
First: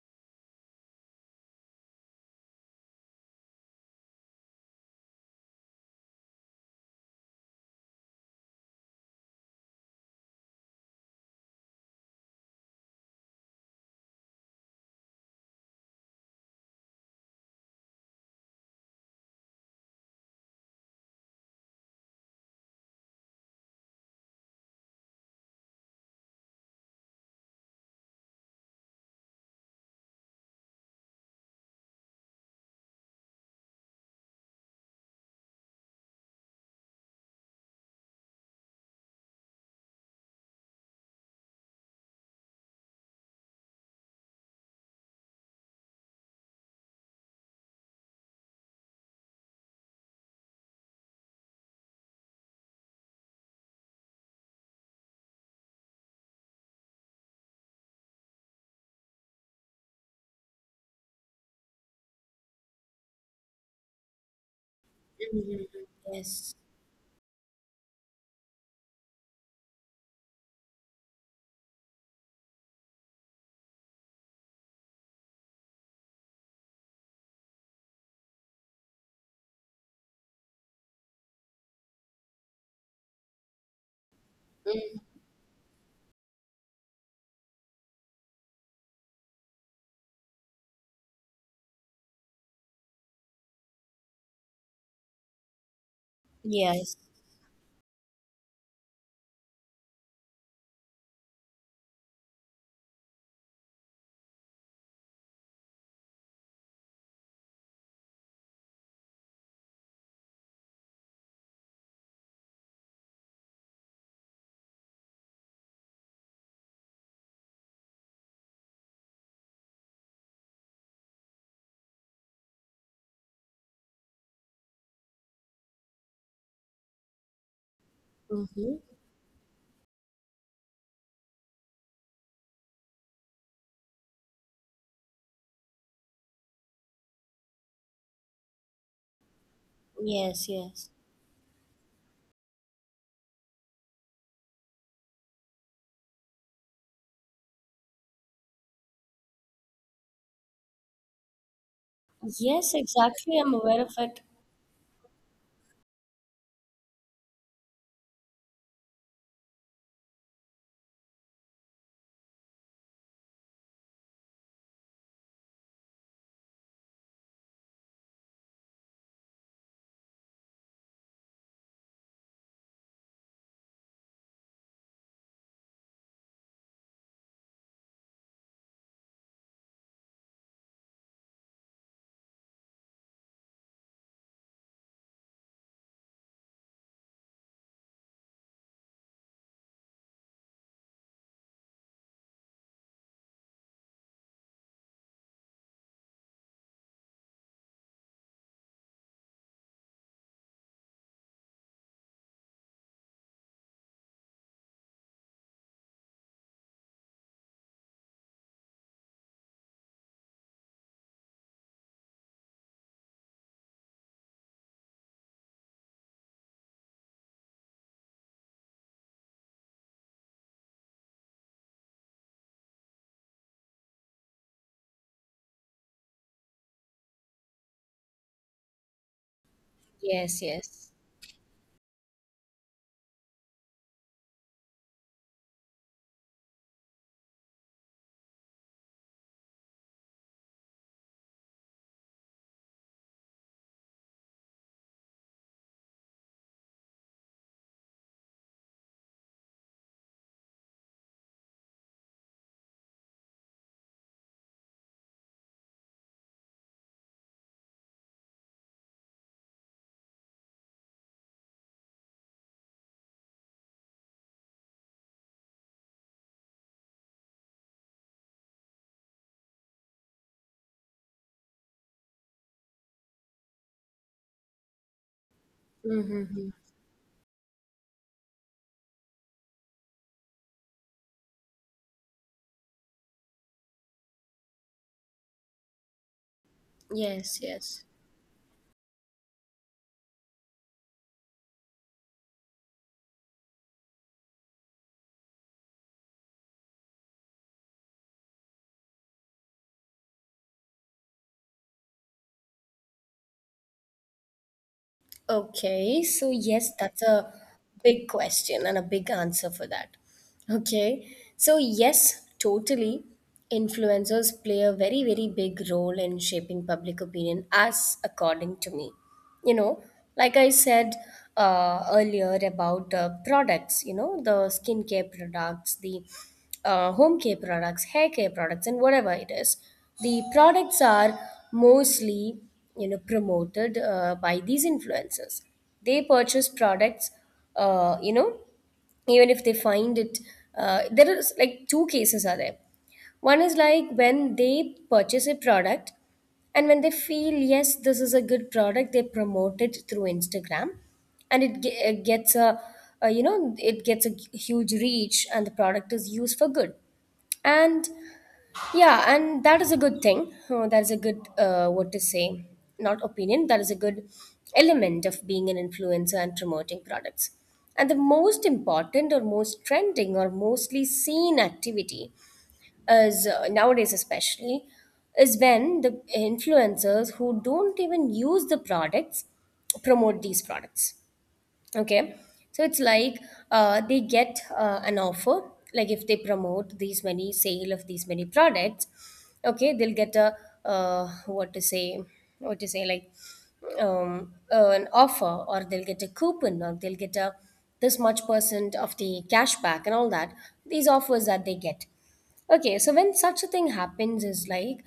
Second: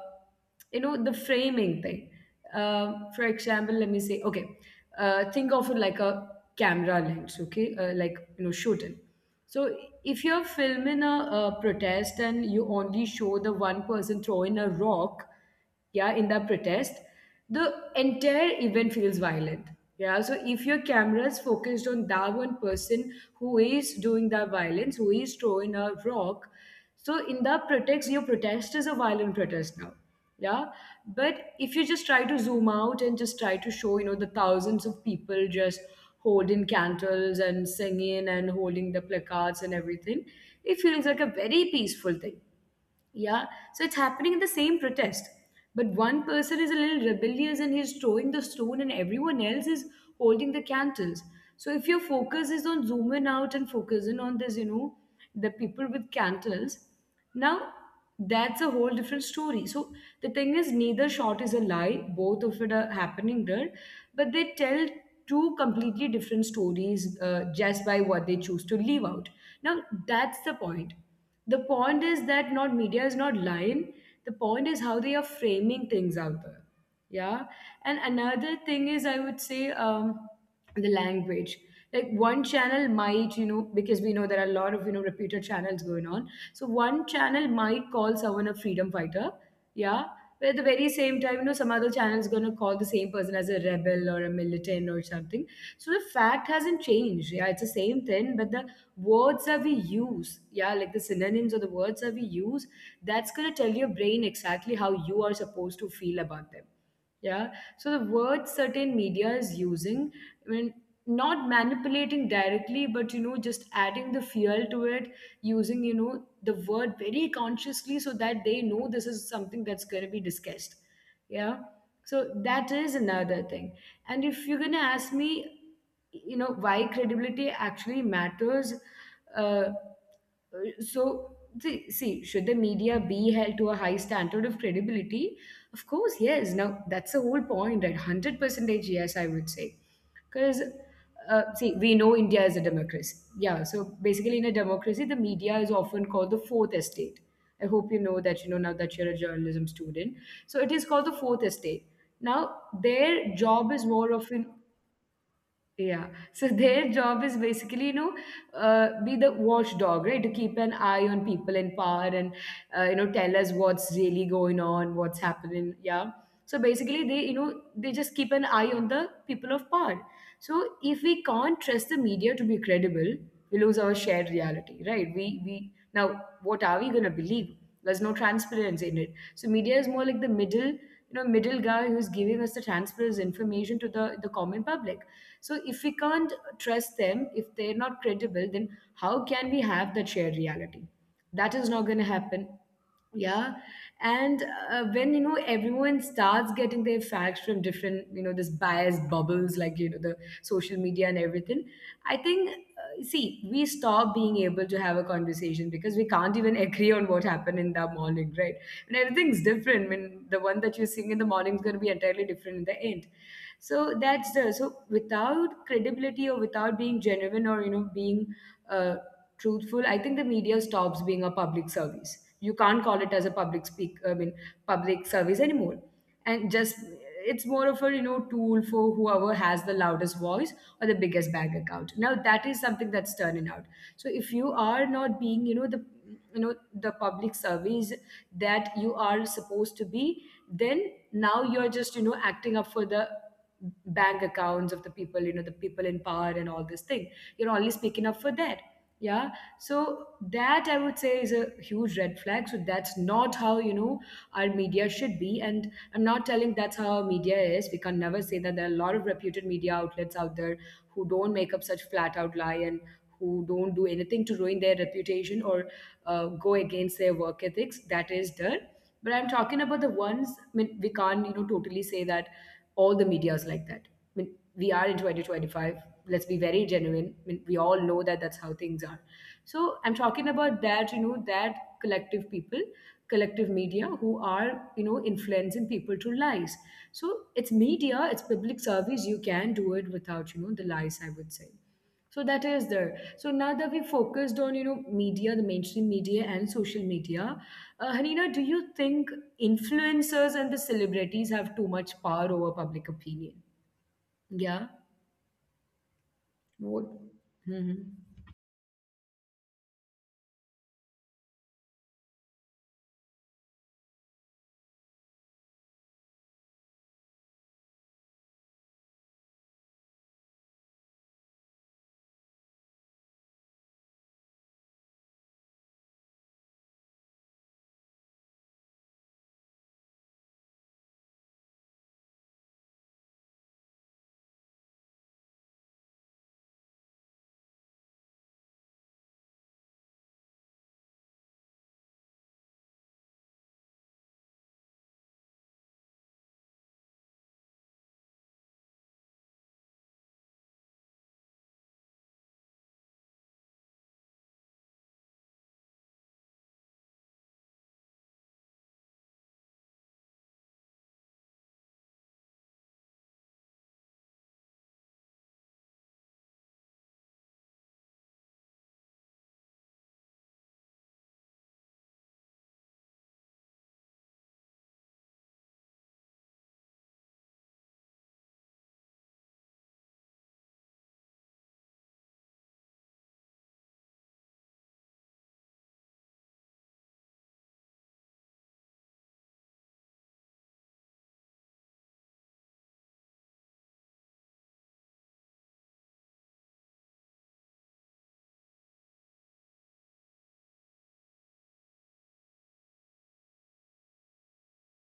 Speaker 1: you know, the framing thing. For example, let me say, okay, think of it like a camera lens, okay, like, you know, shooting. So if you're filming a protest and you only show the one person throwing a rock, yeah, in that protest, the entire event feels violent. Yeah, so if your camera is focused on that one person who is doing that violence, who is throwing a rock, so in that protest, your protest is a violent protest now. Yeah, but if you just try to zoom out and just try to show, you know, the thousands of people just holding candles and singing and holding the placards and everything, it feels like a very peaceful thing. Yeah, so it's happening in the same protest. But one person is a little rebellious and he's throwing the stone, and everyone else is holding the candles. So if your focus is on zooming out and focusing on this, you know, the people with candles, now that's a whole different story. So the thing is, neither shot is a lie, both of it are happening there, but they tell
Speaker 2: Mhm.
Speaker 1: two completely
Speaker 2: Yes,
Speaker 1: different stories, just by what they choose to leave out. Now that's the point. The point is that, not media is not lying, the point is how they are framing things out there. Yeah. And another thing is, I would say, the language. Like, one channel might, you know, because we know there are a lot of, you know, repeated channels going on, so one channel might call someone a freedom fighter. Yeah, but at the very same time, you know, some other channel is going to call the same person as a rebel or a militant or something. So the fact
Speaker 2: yes.
Speaker 1: hasn't changed. Yeah, it's the same thing, but the words that we use, yeah, like the synonyms or the words that we use, that's going to tell your brain exactly how you are supposed to feel about them. Yeah. So the word certain media is using, I mean, not manipulating directly, but, you know, just adding the fuel to it, using, you know, the word very consciously so that they know this is something that's gonna be discussed. Yeah. So that is another thing. And if you're gonna ask me, you know, why credibility
Speaker 2: Hmm.
Speaker 1: actually matters, uh, so see, should the media be held to a high standard of credibility? Of course, yes. Now that's the whole point, right? 100%, yes, I would say.
Speaker 2: Yes, yes.
Speaker 1: Because, see, we know India is a democracy. Yeah. So basically, in a democracy, the media is often called the fourth estate. I hope you know that, you know, now that you're a journalism student. So it is called the fourth estate.
Speaker 2: Yes,
Speaker 1: Now
Speaker 2: exactly. I'm aware
Speaker 1: their
Speaker 2: of it.
Speaker 1: job is more of an. Yeah. So their job is basically, you know, be the watchdog, right? To keep an eye on people in power and, you know, tell us what's really going on, what's happening. Yeah. So basically, they, you know, they just keep an eye on the people of power. So if we can't trust the media to be credible, we lose our shared reality, right? Now, what are we going to believe? There's no transparency in it. So media is more like the middle, you know, middle guy who's giving us the transparent information to the common public. So if we can't trust them, if they're not credible, then how can we have that shared reality? That is not going to happen. Yeah. And when, you know, everyone starts getting their facts from different, you know, this biased bubbles, like, you know, the social media and everything, I think, see, we stop being able to have a conversation because we can't even agree on what happened in the morning, right? And everything's different. I mean, the one that you sing in the morning is going to be entirely different in the end. So that's the, so without credibility or without being genuine or, you know, being uh, truthful, I think the media stops being a public service. You can't call it as a public speak, I mean, public service anymore. And just, it's more of a, you know, tool for whoever
Speaker 2: Yes,
Speaker 1: has the
Speaker 2: yes.
Speaker 1: loudest voice or the biggest bank account. Now that is something that's turning out. So if you are not being, you know, the, you know, the public service that you are supposed to be, then now you're just, you know, acting up for the bank accounts of the people, you know, the people in power and all this thing. You're only speaking up for that. Yeah. So that, I would say, is a huge red flag. So that's not how, you know, our media should be. And I'm not telling that's how our media is. We can never say that. There are a lot of reputed media outlets out there who don't make up such flat out lie and who don't do anything to ruin their reputation or go against their work ethics. That is done. But I'm talking about the ones, I mean, we can't, you know, totally say that all the media is like that. I mean, we are in 2025. Let's be
Speaker 2: Mm-hmm.
Speaker 1: very genuine. I mean, we all know that that's how things are. So I'm talking about that, you know, that collective people, collective media who are, you know, influencing people to lies. So
Speaker 2: Yes,
Speaker 1: it's
Speaker 2: yes.
Speaker 1: media, it's public service. You can do it without, you know, the lies, I would say. So that is there. So now that we focused on, you know, media, the mainstream media and social media, Hanina, do you think influencers and the celebrities have too much power over public opinion? Yeah.
Speaker 2: Okay, so yes,
Speaker 1: What?
Speaker 2: that's a
Speaker 1: Mm-hmm.
Speaker 2: big question and a big answer for that. Okay, so yes, totally. Influencers play a very, very big role in shaping public opinion, as according to me. You know, like I said earlier about products, you know, the skincare products, the home care products, hair care products, and whatever it is, the products are mostly you know promoted by these influencers. They purchase products, you know, even if they find it, there is like two cases are there. One is like when they purchase a product and when they feel yes this is a good product, they promote it through Instagram, and it gets a, you know, it gets a huge reach and the product is used for good. And yeah, and that is a good thing. That is a good, not opinion, that is a good element of being an influencer and promoting products. And the most important or most trending or mostly seen activity is nowadays, especially, is when the influencers who don't even use the products promote these products. Okay, so it's like they get an offer, like if they promote these many sale of these many products, okay, they'll get a uh, what to say, what to say, like an offer, or they'll get a coupon, or they'll get a this much percent of the cash back and all that. These offers that they get. Okay, so when such a thing happens, is like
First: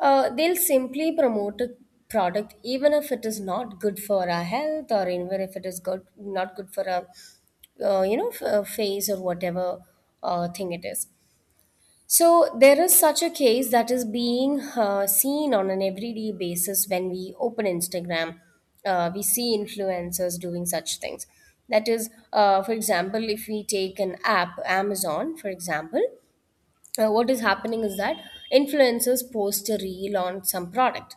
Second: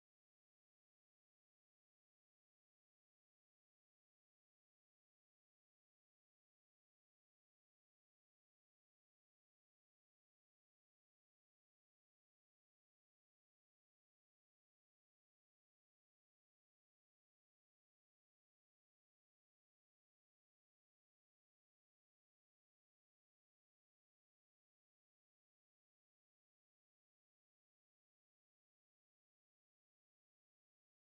Speaker 2: they'll simply promote a product even if it is not good for our health or even if it is good not good for our you know face or whatever thing it is. So there is such a case that is being seen on an everyday basis when we open Instagram. We see influencers doing such things. That is, for example, if we take an app, Amazon, for example, what is happening is that influencers post a reel on some product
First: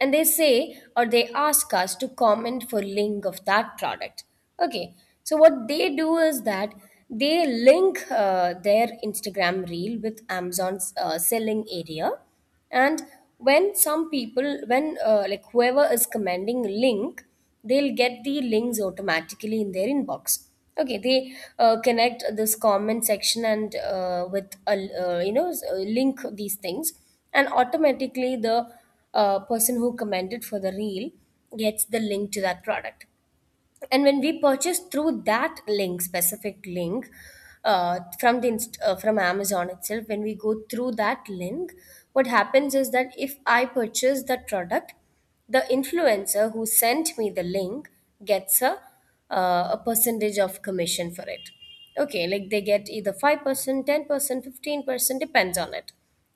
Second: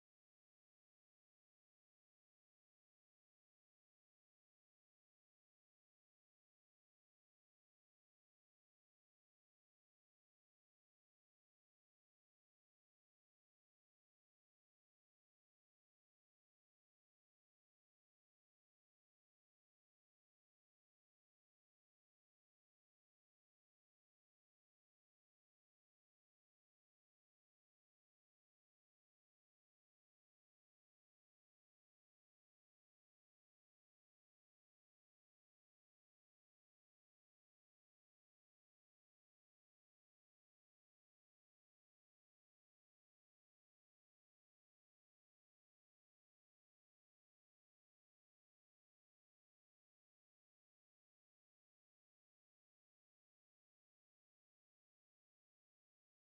Speaker 2: and they say or they ask us to comment for link of that product. Okay, so what they do is that they link their Instagram reel with Amazon's selling area, and when some people when like whoever is commanding link, they'll get the links automatically in their inbox. Okay, they connect this comment section and with a you know link these things, and automatically the person who commented for the reel gets the link to that product. And when we purchase through that link specific link, from the from Amazon itself, when we go through that link, what happens is that if I purchase that product, the influencer who sent me the link gets a percentage of commission for it. Okay, like they get either 5% 10% 15%, depends on it.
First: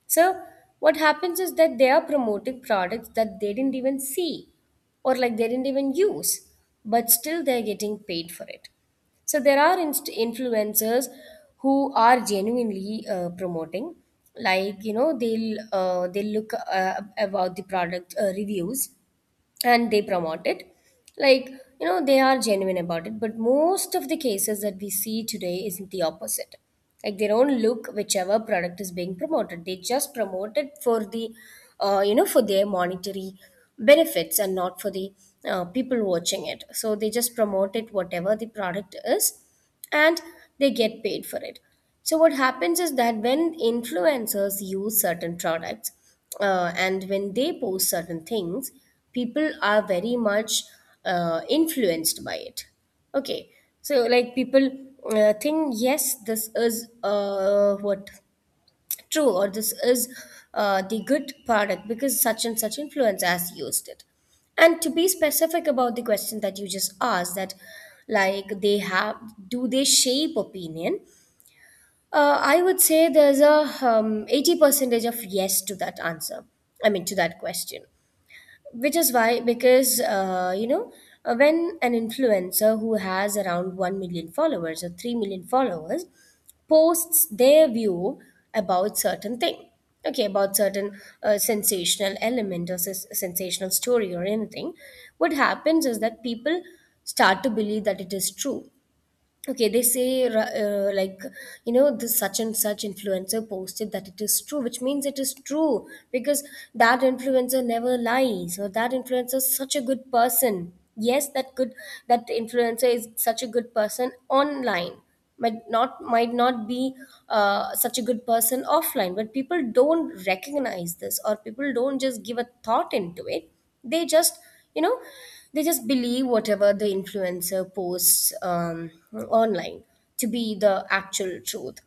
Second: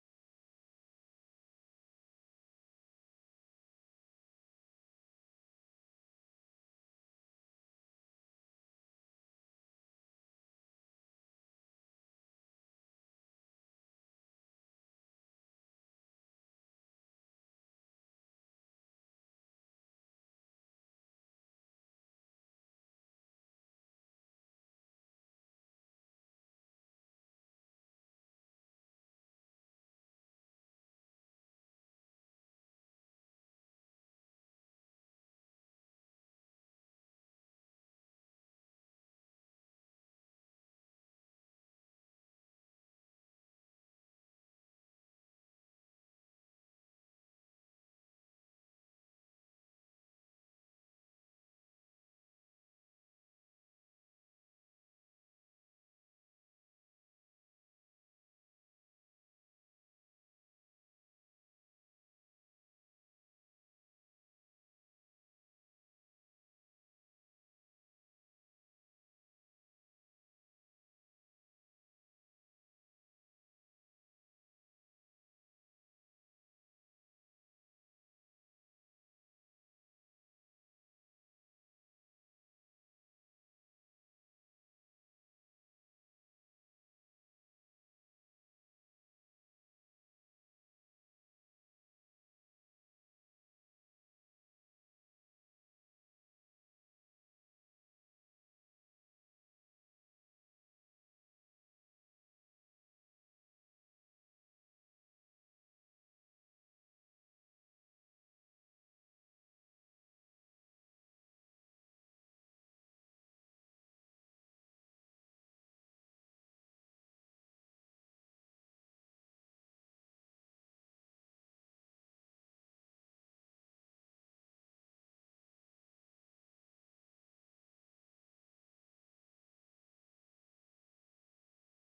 Speaker 2: So what happens is that they are promoting products that they didn't even see, or like they didn't even use, but still they're getting paid for it. So there are influencers who are genuinely promoting, like you know they'll they look about the product reviews and they promote it, like you know they are genuine about it. But most of the cases that we see today is the opposite, like they don't look whichever product is being promoted, they just promote it for the you know for their monetary benefits and not for the people watching it. So they just promote it whatever the product is, and they get paid for it. So, what happens is that when influencers use certain products and when they post certain things, people are very much influenced by it. Okay, so like people think, yes, this is what true or this is the good product because such and such influencer has used it. And to be specific about the question that you just asked, that like they have, do they shape opinion, I would say there's a 80 percentage of yes to that answer, I mean to that question. Which is why, because when an influencer who has around 1 million followers or 3 million followers posts their view about certain thing, okay, about certain sensational element or sensational story or anything, what happens is that people start to believe that it is true. Okay, they say uh, like you know, this such and such influencer posted that it is true, which means it is true, because that influencer never lies or that influencer is such a good person. Yes, that good, that influencer is such a good person online, might not be such a good person offline, but people don't recognize this or people don't just give a thought into it. They just you know, they just believe whatever the influencer posts online to be the actual truth.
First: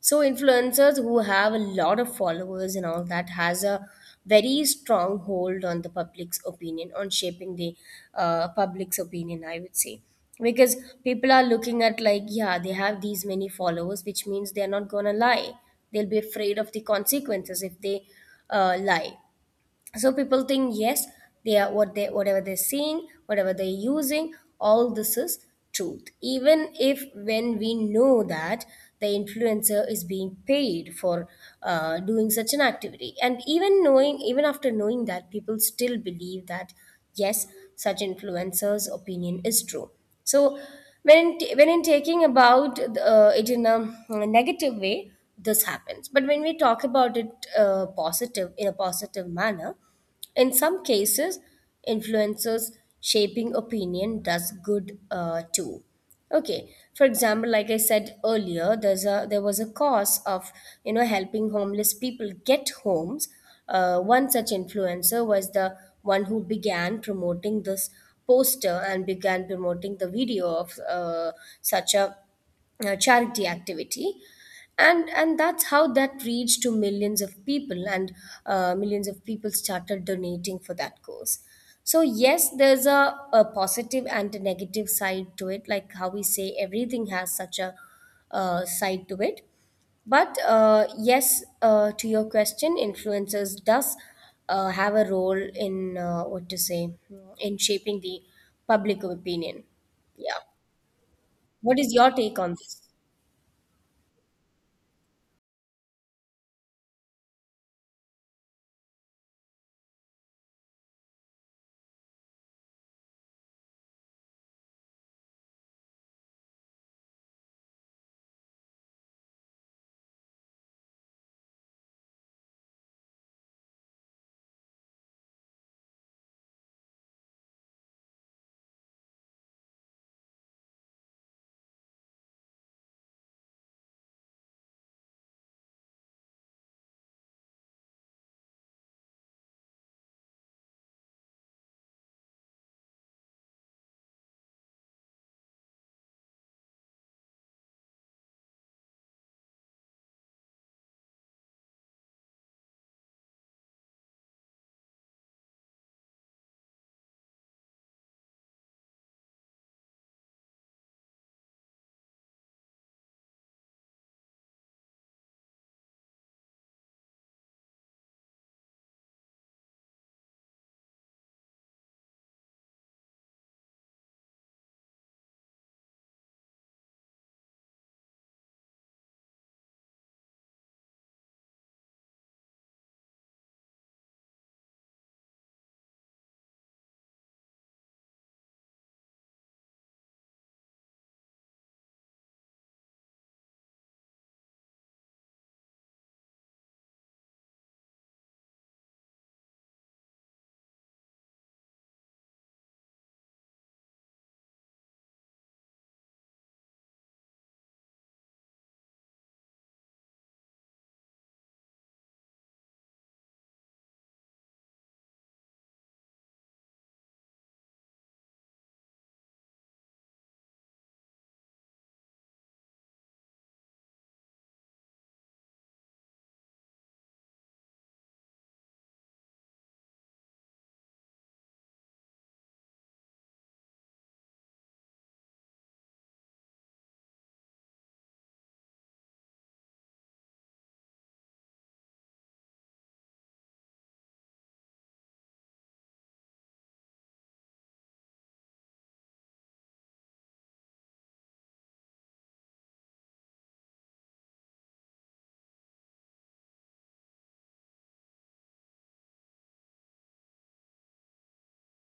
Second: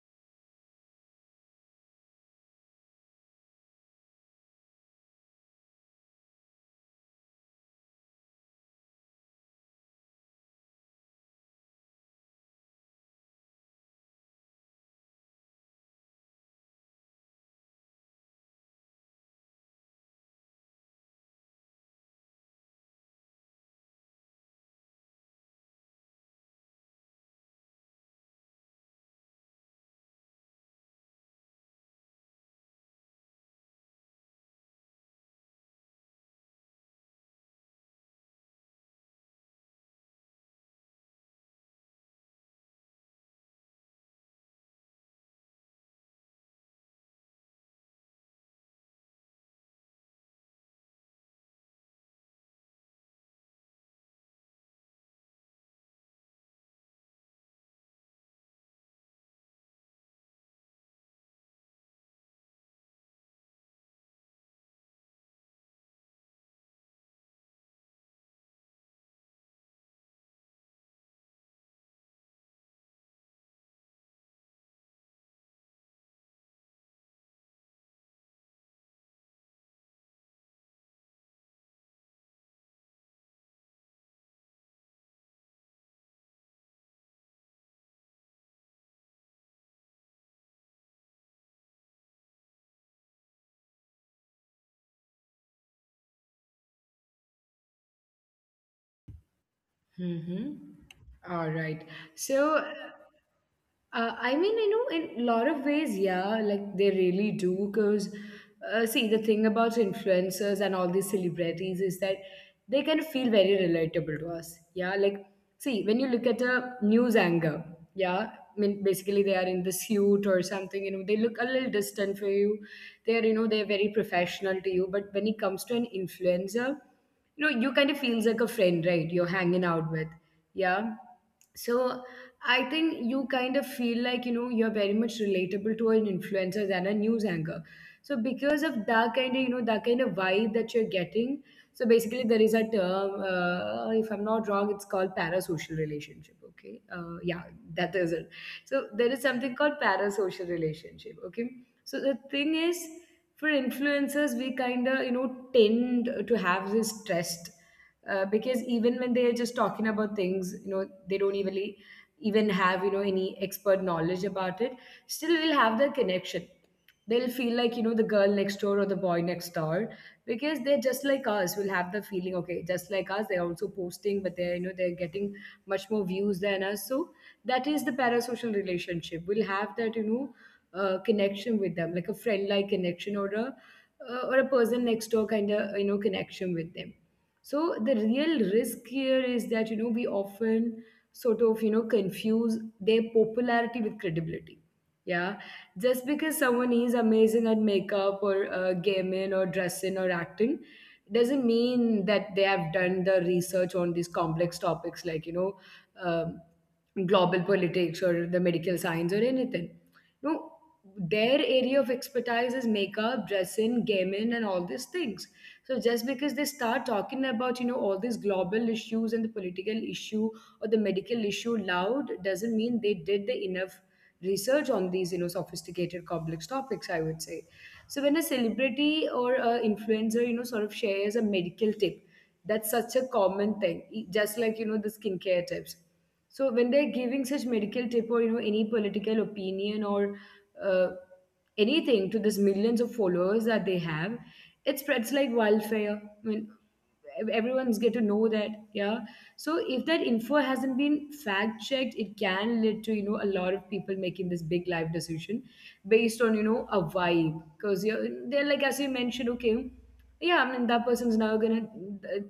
Speaker 2: So influencers who have a lot of followers and all that has a very strong hold on the public's opinion, on shaping the public's opinion, I would say. Because people are looking at like, yeah, they have these many followers, which means they're not gonna lie, they'll be afraid of the consequences if they lie. So people think yes, they are what they, whatever they're seeing, whatever they're using, all this is truth. Even if when we know that the influencer is being paid for doing such an activity, and even knowing even after knowing that, people still believe that yes, such influencers opinion is true. So when in taking about it in a negative way, this happens. But when we talk about it positive in a positive manner, in some cases, influencers shaping opinion does good too. Okay. For example, like I said earlier, there was a cause of you know helping homeless people get homes. One such influencer was the one who began promoting this poster and began promoting the video of such a charity activity, and that's how that reached to millions of people, and millions of people started donating for that cause. So yes, there's a positive and a negative side to it, like how we say everything has such a side to it. But yes, to your question, influencers does have a role in what to say in shaping the public opinion. Yeah.
Speaker 1: Mm-hmm. All right.
Speaker 2: What is your
Speaker 1: So
Speaker 2: take on this?
Speaker 1: I mean, you know, in a lot of ways, yeah, like they really do. Because, see, the thing about influencers and all these celebrities is that they kind of feel very relatable to us. Yeah, like, see, when you look at a news anchor, yeah, I mean, basically they are in the suit or something, you know, they look a little distant for you. They're, you know, they're very professional to you. But when it comes to an influencer, you know, you kind of feels like a friend, right? You're hanging out with. Yeah. So I think you kind of feel like, you know, you're very much relatable to an influencer than a news anchor. So because of that kind of, you know, that kind of vibe that you're getting, so basically there is a term, if I'm not wrong, it's called parasocial relationship. Okay, yeah, that is it. So there is something called parasocial relationship. Okay, so the thing is, for influencers, we kind of, you know, tend to have this stress because even when they're just talking about things, you know, they don't even have, you know, any expert knowledge about it, still they'll have the connection. They'll feel like, you know, the girl next door or the boy next door because they're just like us, will have the feeling. Okay, just like us, they're also posting, but they're, you know, they're getting much more views than us. So that is the parasocial relationship. We'll have that, you know, connection with them, like a friend like connection or a person next door kind of, you know, connection with them. So the real risk here is that, you know, we often sort of, you know, confuse their popularity with credibility. Yeah, just because someone is amazing at makeup or gaming or dressing or acting doesn't mean that they have done the research on these complex topics, like, you know, um, global politics or the medical science or anything. No, their area of expertise is makeup, dressing, gaming, and all these things. So just because they start talking about, you know, all these global issues and the political issue or the medical issue loud doesn't mean they did the enough research on these, you know, sophisticated complex topics, I would say. So when a celebrity or a influencer, you know, sort of shares a medical tip, that's such a common thing. Just like, you know, the skincare tips. So when they're giving such medical tip or, you know, any political opinion or uh, anything to these millions of followers that they have, it spreads like wildfire. I mean, everyone's get to know that, yeah. So if that info hasn't been fact checked, it can lead to, you know, a lot of people making this big life decision based on, you know, a vibe because they're like, as you mentioned, okay, yeah, I mean that person's now gonna,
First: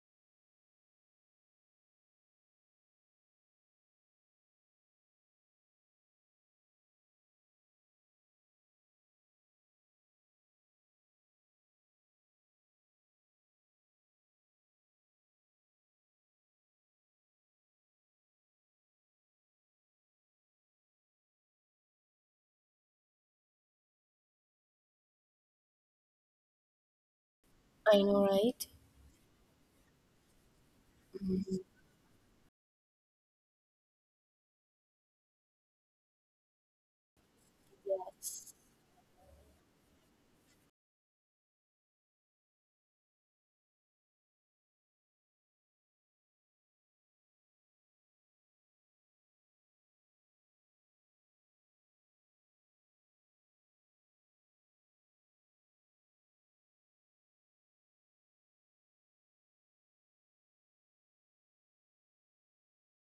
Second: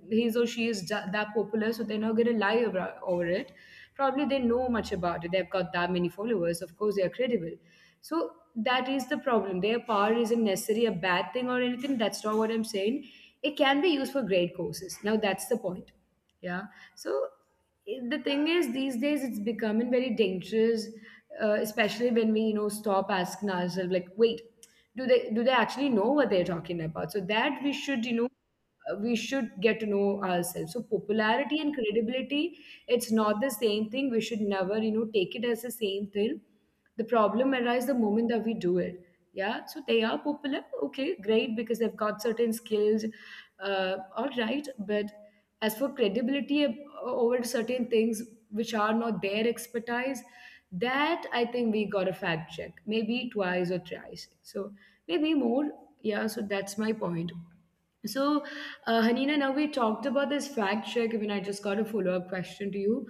Speaker 1: he's or she is that popular, so they're not gonna lie over it. Probably they know much about it, they've got that many followers, of course they are credible. So that is the problem. Their power isn't necessarily a bad thing or anything, that's not what I'm saying. It can be used for great courses, now that's the point. Yeah. So it- the thing is these days it's becoming very dangerous, especially when we, you know, stop asking ourselves like, wait, do they actually know what they're talking about? So that we
Speaker 2: I
Speaker 1: should, you
Speaker 2: know,
Speaker 1: know,
Speaker 2: right?
Speaker 1: we should get to know ourselves. So popularity and credibility, it's not the same thing. We should never, you know, take it as the same thing. The problem arises the moment that we do it. Yeah, so they are popular, okay, great, because they've got certain skills. All right. But as for credibility over certain things which are not their expertise, that I think we got to fact check maybe twice or thrice. So maybe more. Yeah, so that's my point. So, Hanina, now we talked about this fact check. I mean, I just got a follow up question to you.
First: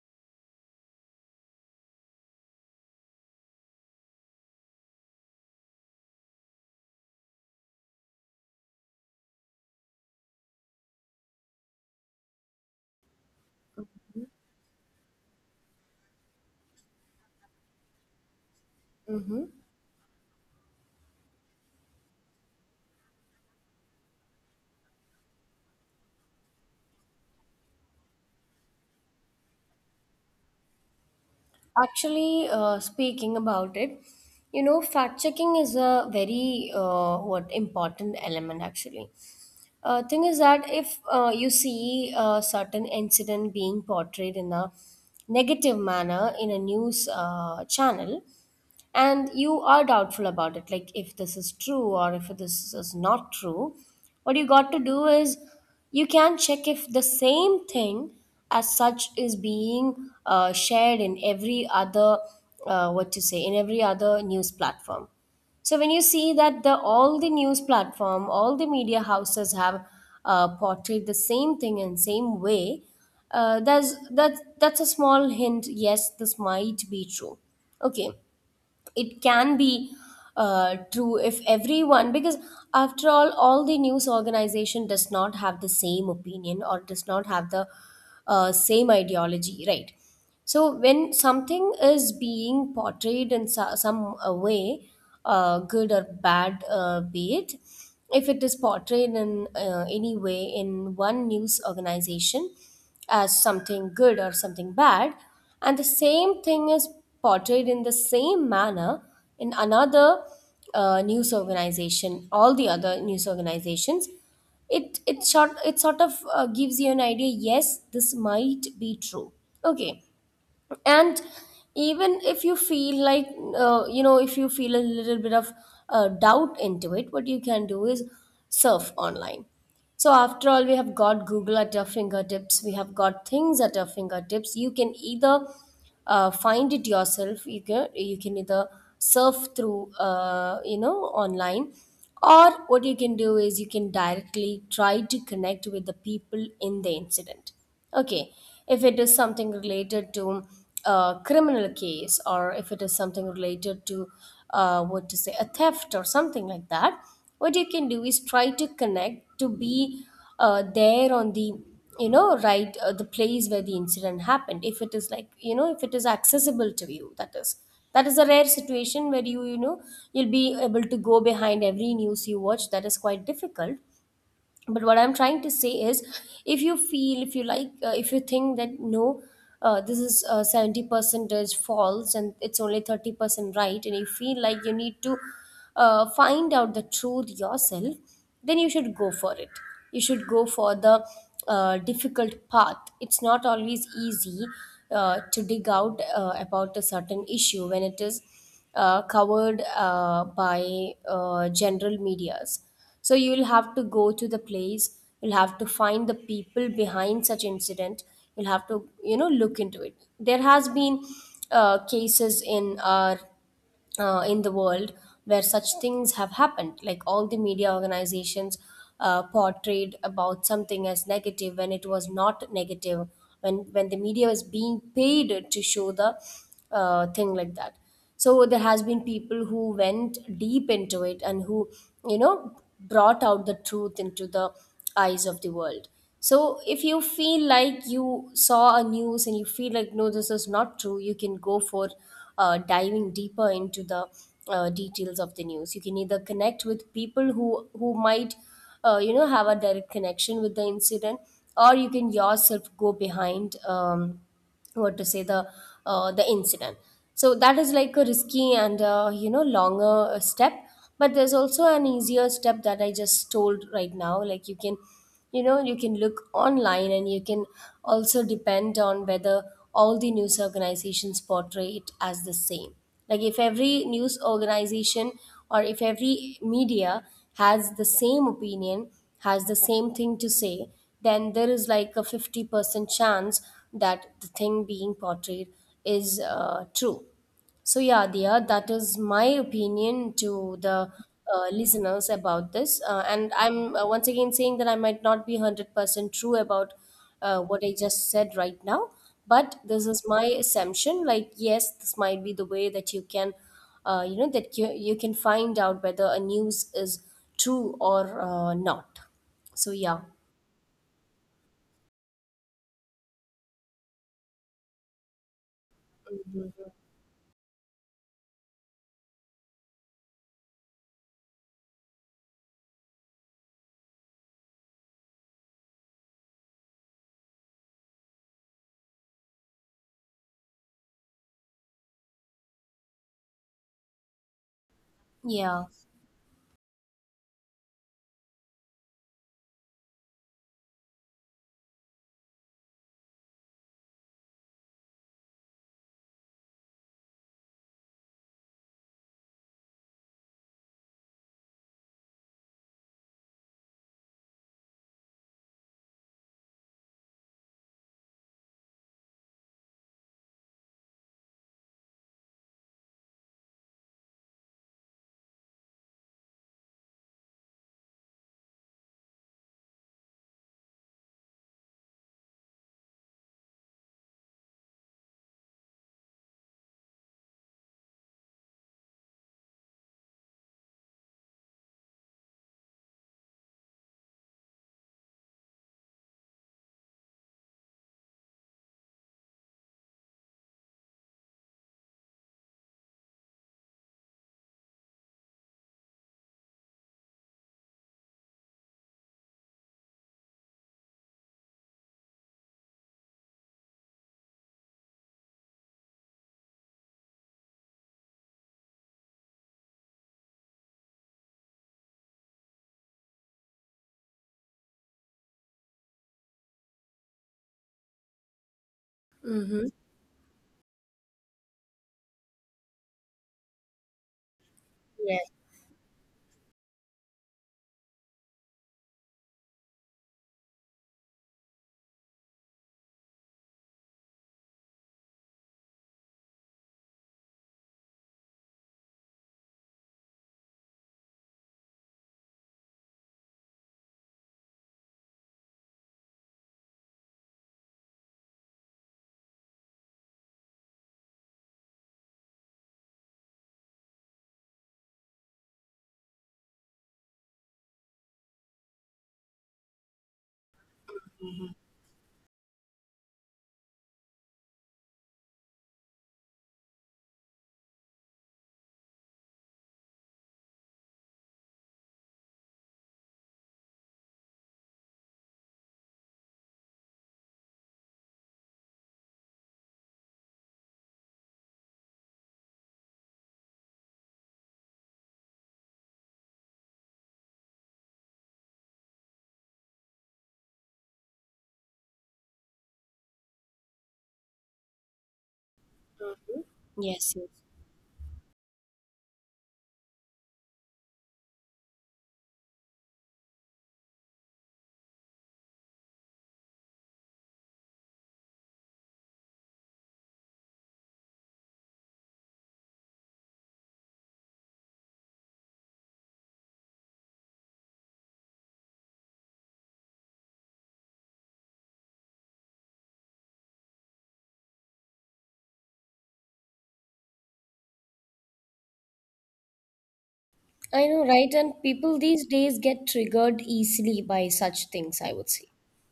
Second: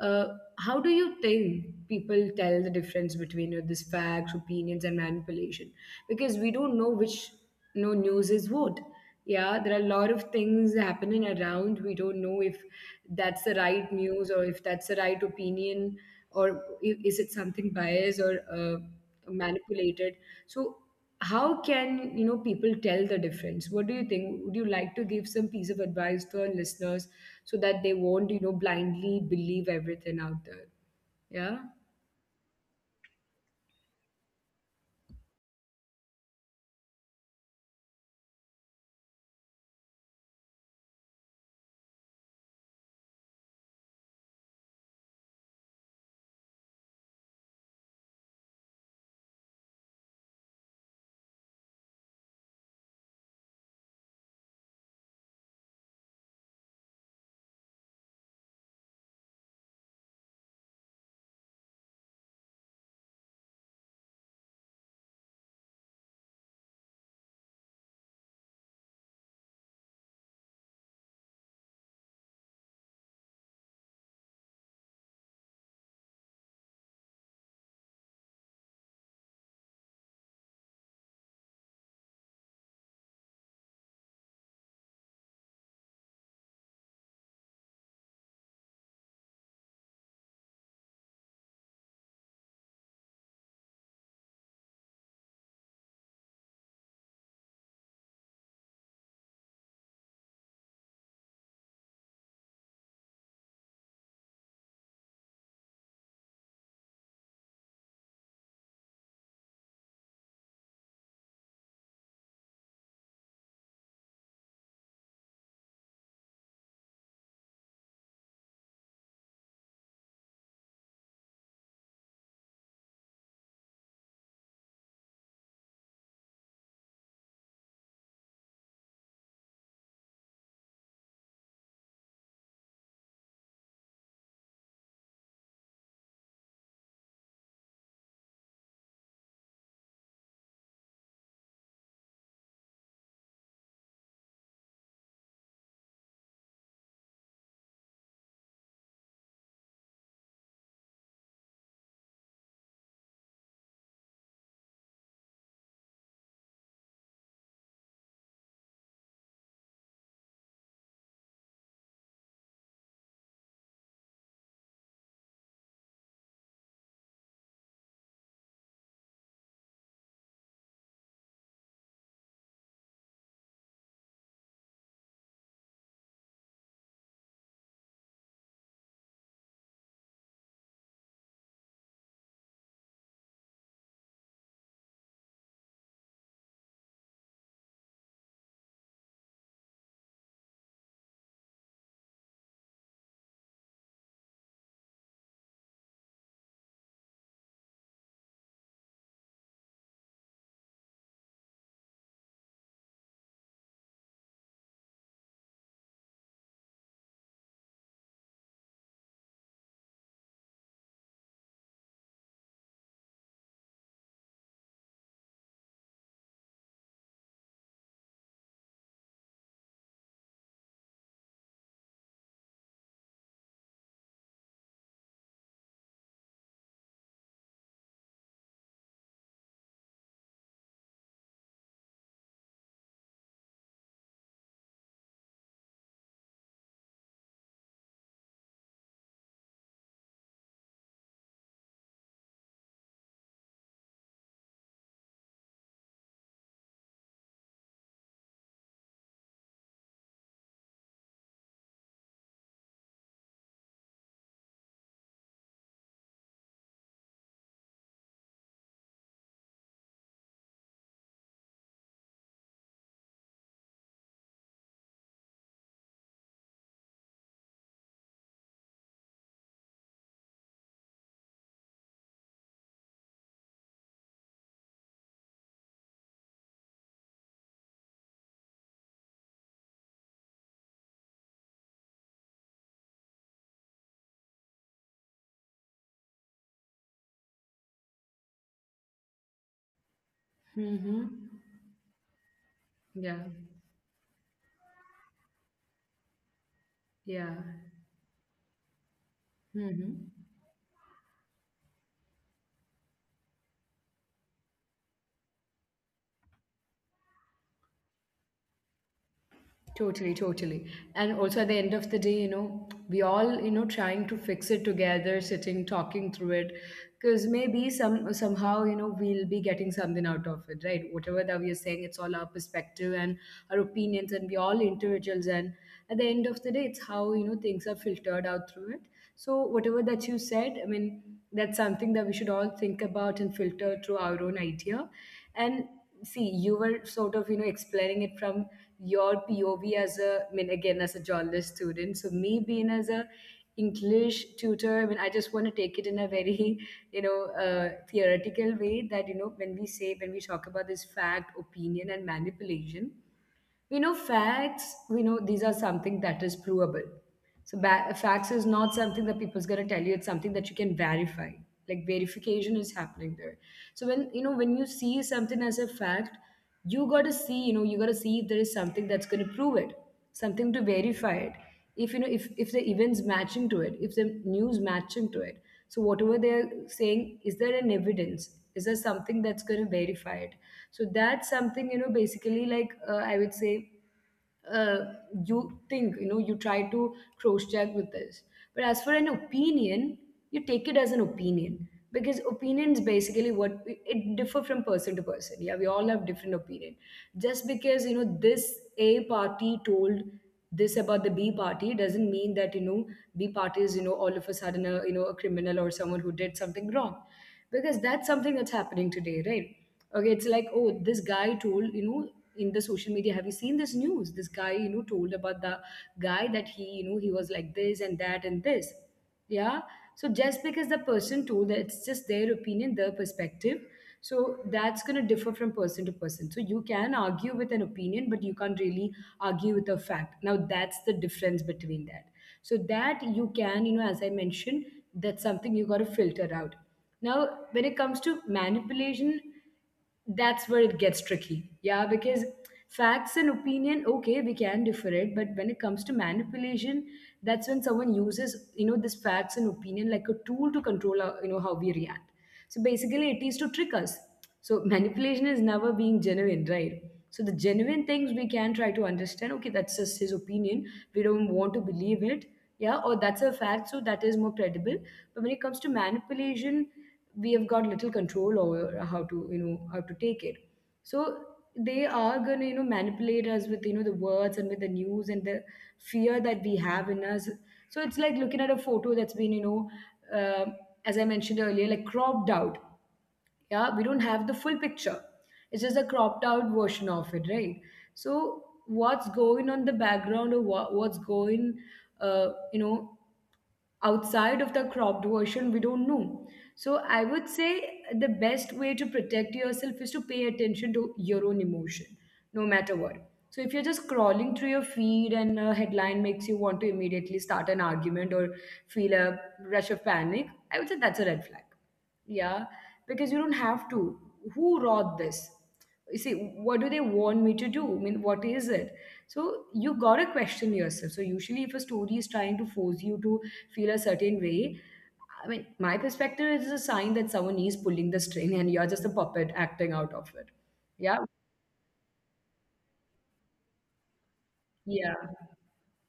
Speaker 1: Uh, how do you think people tell the difference between, you know, this facts, opinions, and manipulation? Because we don't know which, you know, news is what. Yeah, there are a lot of things happening around. We don't know if that's the right news or if that's the right opinion or is it something biased or
Speaker 2: Mm-hmm.
Speaker 1: manipulated. So, how can, you know, people tell the difference? What do you think? Would you like to give some piece of advice to our listeners so that they won't, you know, blindly believe everything out there? Yeah.
Speaker 2: Actually, speaking about it, you know, fact checking is a very what important element actually. Thing is that if you see a certain incident being portrayed in a negative manner in a news channel, and you are doubtful about it, like if this is true or if this is not true, what you got to do is you can check if the same thing as such is being shared in every other what to say in every other news platform. So when you see that the all the news platform, all the media houses have portrayed the same thing in same way, that's that's a small hint. Yes, this might be true. Okay, it can be true if everyone, because after all the news organization does not have the same opinion or does not have the same ideology, right? So when something is being portrayed in some way, good or bad, be it, if it is portrayed in any way in one news organization as something good or something bad, and the same thing is portrayed in the same manner in another news organization, all the other news organizations, it sort of gives you an idea. Yes, this might be true. Okay, and even if you feel like, if you feel a little bit of doubt into it, what you can do is surf online. So after all, we have got Google at our fingertips, we have got things at our fingertips. You can either find it yourself, you can either surf through, online, or what you can do is you can directly try to connect with the people in the incident. Okay, if it is something related to a criminal case, or if it is something related to what to say, a theft or something like that, what you can do is try to connect, to be there on the, you know, right, the place where the incident happened, if it is, like, you know, if it is accessible to you. That is, that is a rare situation where you know, you'll be able to go behind every news you watch. That is quite difficult. But what I'm trying to say is, if you feel, if you like, if you think that no, this is, 70% is false and it's only 30% right, and you feel like you need to find out the truth yourself, then you should go for it. You should go for the difficult path. It's not always easy to dig out about a certain issue when it is covered by general medias. So you'll have to go to the place, you'll have to find the people behind such incident, you'll have to, you know, look into it. There has been cases in our, in the world, where such things have happened. Like, all the media organizations portrayed about something as negative when it was not negative, when the media was being paid to show the thing like that. So there has been people who went deep into it and who, you know, brought out the truth into the eyes of the world. So if you feel like you saw a news and you feel like no, this is not true, you can go for diving deeper into the details of the news. You can either connect with people who might, have a direct connection with the incident, or you can yourself go behind, what to say, the incident. So that is like a risky and, longer step. But there's also an easier step that I just told right now. Like, you can, you know, you can look online, and you can also depend on whether all the news organizations portray it as the same. Like, if every news organization or if every media has the same opinion, has the same thing to say, then there is like a 50% chance that the thing being portrayed is true. So, yeah, Dia, that is my opinion to the
Speaker 1: Mm-hmm.
Speaker 2: listeners about this. And
Speaker 1: Yeah.
Speaker 2: I'm once again saying that I might not be 100% true about
Speaker 1: Yeah.
Speaker 2: what I just said right now, but this is my
Speaker 1: Mm-hmm.
Speaker 2: assumption. Like, yes, this might be the way that you can, that you can find out whether a news is true or not. So, yeah.
Speaker 1: Totally, totally. And also at the end of the day, you know, we all, you know, trying to fix it together, sitting, talking through it, because maybe some somehow, you know, we'll be getting something out of it, right? Whatever that we are saying, it's all our perspective and our opinions, and we all individuals. And at the end of the day, it's how, you know, things are filtered out through it. So whatever that you said, I mean, that's something that we should all think about and filter through our own idea.
Speaker 2: Yeah.
Speaker 1: And see, you were sort of, you know, explaining it from your POV as a, I mean, again, as a journalist student. So me being as a English tutor, I mean, I just want to take it in a very, you know, theoretical way that, you know, when we say, when we talk about this fact, opinion, and manipulation, you know, facts, we know these are something that is provable. So facts is not something that people's gonna tell you. It's something that you can verify. Like verification is happening there. So when, you know, when you see something as a fact, you gotta see. You know, you gotta see if there is something that's gonna prove it, something to verify it, if the events matching to it, if the news matching to it, so whatever they're saying, is there an evidence, is there something that's going to verify it? So that's something, basically, I would say, uh, you think, you try to cross check with this. But as for an opinion, you take it as an opinion, because opinions basically, what, it differ from person to person. Yeah, we all have different opinion. Just because, this A party told this about the B party, doesn't mean that, B party is, all of a sudden a, a criminal or someone who did something wrong. Because that's something that's happening today, right? Okay, it's like, oh, this guy told, in the social media, have you seen this news, this guy, told about the guy that he, he was like this and that and this. Yeah,
Speaker 2: Mm-hmm.
Speaker 1: so just because the person told that, it's just their opinion, their perspective. So that's going to differ
Speaker 2: Yes.
Speaker 1: from person to person, so you can argue with an opinion, but you can't really argue with a fact. Now that's the difference between that. So that you can, as I mentioned, that's something you got to filter out. Now, when it comes to manipulation, that's where it gets tricky. Yeah, because facts and opinion, okay, we can differ it, but when it comes to manipulation, that's when someone uses, this facts and opinion like a tool to control our, how we react. So basically it is to trick us. So manipulation is never being genuine, right? So the genuine things we can try to understand, okay, that's just his opinion. We don't want to believe it. Yeah, or that's a fact, so that is more credible. But when it comes to manipulation, we have got little control over how to, how to take it. So they are going to, manipulate us with, the words and with the news and the fear that we have in us. So it's like looking at a photo that's been, um as I mentioned earlier, like cropped out. Yeah, we don't have the full picture. It's just a cropped out version of it, right? So what's going on the background, or what's going uh, you know outside of the cropped version, we don't know. So I
Speaker 2: Yes. Yes.
Speaker 1: would say the best way to protect yourself is to pay attention to your own emotion, no matter what. So if you're just scrolling through your feed and a headline makes you want to immediately start an argument or feel a rush of panic, I would say that's a red flag. Yeah, because you don't have to. Who wrote this? You see, what do they want me to do? I mean, what is it? So you gotta question yourself. So usually if a story is trying to force you to feel a certain way, I mean, my perspective is a sign that someone is pulling the string and you're just a puppet acting out of it.
Speaker 2: I
Speaker 1: Yeah.
Speaker 2: know, right? And people these days get triggered easily by such
Speaker 1: Yeah.
Speaker 2: things, I would say.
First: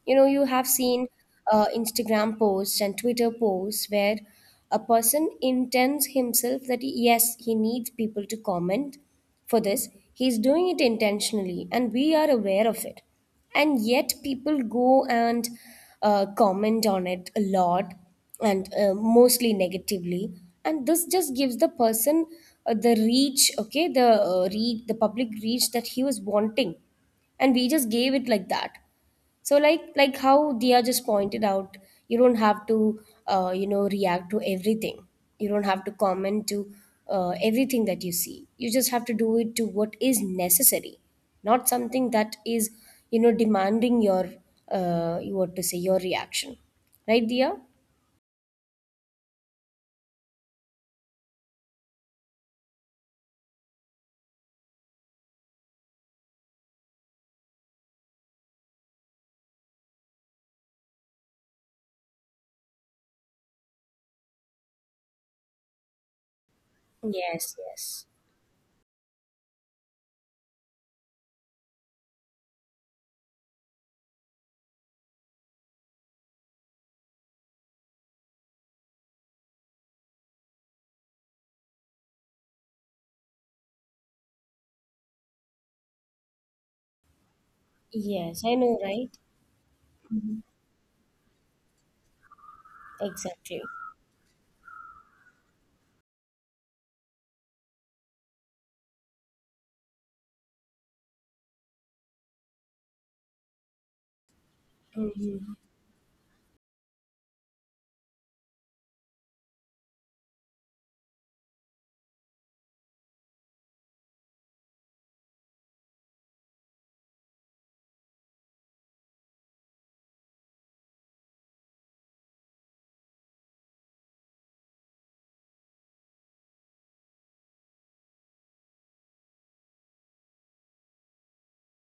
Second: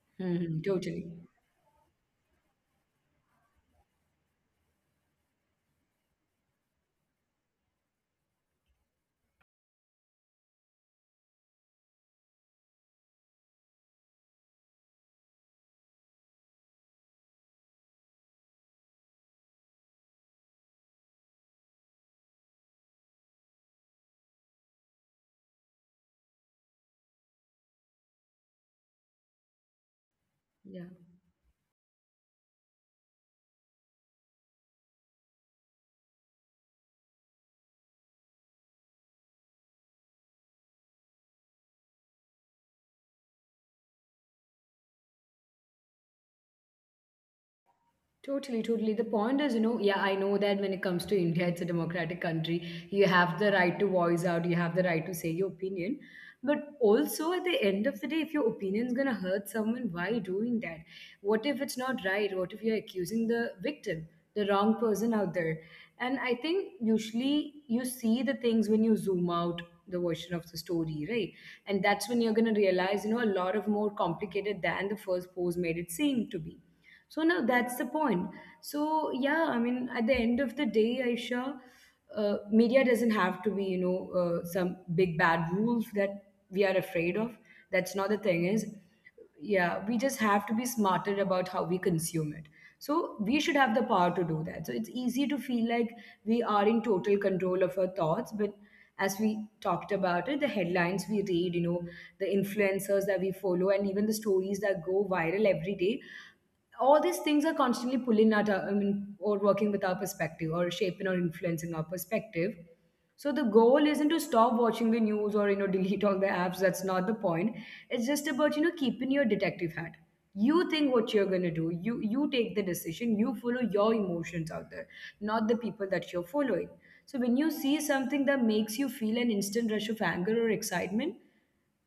Speaker 2: You know, you
Speaker 1: Mhm,
Speaker 2: have seen
Speaker 1: totally.
Speaker 2: Instagram posts and Twitter posts where a person intends himself that yes, he needs people to comment for this. He's doing it intentionally, and we are aware of it, and yet people go and comment on it a lot, and mostly negatively. And this just gives the person the reach. Okay, the reach, the public reach that he was wanting, and we just gave it like that. So, like how
Speaker 1: Yeah.
Speaker 2: Dia just pointed out, you don't have to, react to everything. You don't have to comment to everything that you see. You just have to do it to what is necessary, not something that is, you know, demanding your what to say, your reaction, right, Dia?
Speaker 1: Totally, totally. The point is, yeah, I know that when it comes to India, it's a democratic country. You have the right to voice out, you have the right to say your opinion. But also, at the end of the day, if your opinion's gonna hurt someone, why you doing that? What if it's not right? What if you're accusing the victim, the wrong person out there? And I think usually
Speaker 2: Yes,
Speaker 1: you
Speaker 2: yes.
Speaker 1: see the things when you zoom out the version of the story, right? And that's when you're gonna realize, a lot of more complicated than the first pose made it seem to be. So now that's the point. So yeah, I mean, at the end of the day, Aisha, media doesn't have to be, some big bad rules that we are afraid of. That's not the
Speaker 2: Yes,
Speaker 1: thing.
Speaker 2: I
Speaker 1: Is,
Speaker 2: know, right.
Speaker 1: yeah, we just have
Speaker 2: Mhm.
Speaker 1: to be smarter about how we consume it. So we should
Speaker 2: Exactly.
Speaker 1: have the power to do that. So it's easy to feel like we are in total control of our thoughts, but as we talked about it, the headlines we read, the influencers that we follow, and even the stories that go viral
Speaker 2: Hmm.
Speaker 1: every day, all these things are constantly pulling at our, I mean, or working with our perspective, or shaping or influencing our perspective. So the goal isn't to stop watching the news or, delete all the apps. That's not the point. It's just about, keeping your detective hat. You think what you're going to do. You take the decision. You follow your emotions out there, not the people that you're following. So when you see something that makes you feel an instant rush of anger or excitement,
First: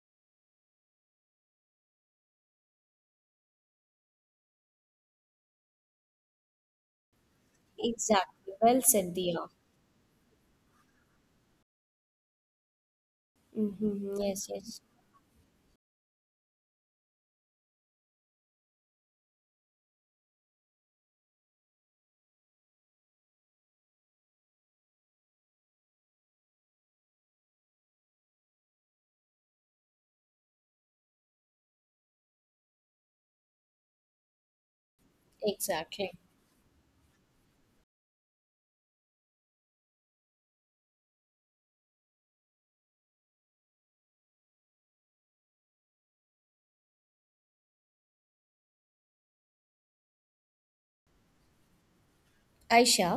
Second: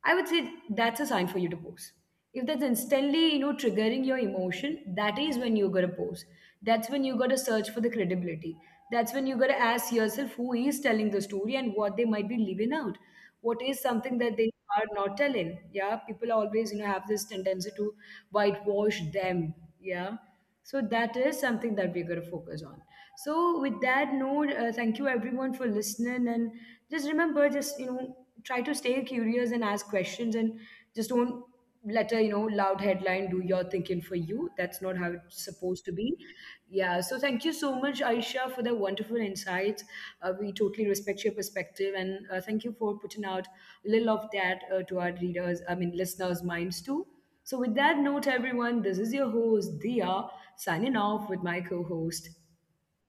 Speaker 1: I would say that's a sign for you to pause. If that's instantly, triggering your emotion, that is when you gotta pause. That's when you gotta search for the
Speaker 2: Exactly,
Speaker 1: credibility.
Speaker 2: well said,
Speaker 1: That's when you
Speaker 2: Dia.
Speaker 1: gotta ask yourself who is telling the story and what they might be leaving out. What is
Speaker 2: Hmm,
Speaker 1: something that
Speaker 2: yes,
Speaker 1: they
Speaker 2: yes.
Speaker 1: are not telling? Yeah, people always, have this tendency to whitewash them. Yeah, so that is something that we're going to focus on. So with that note, thank you everyone for listening, and just remember, just, try to stay curious and ask questions, and just don't let a, loud headline do your thinking for you. That's not how it's supposed to
Speaker 2: Exactly.
Speaker 1: be. Yeah. So thank you so much, Aisha, for the wonderful insights. We totally respect your perspective, and thank you for putting out a little of that to our readers, I mean, listeners' minds too. So, with that note, everyone, this is your host, Dia, signing off with my co host.
Speaker 2: Aisha.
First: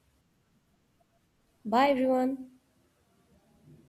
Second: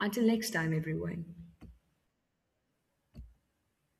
Speaker 1: Until next time, everyone.
Speaker 2: Bye, everyone.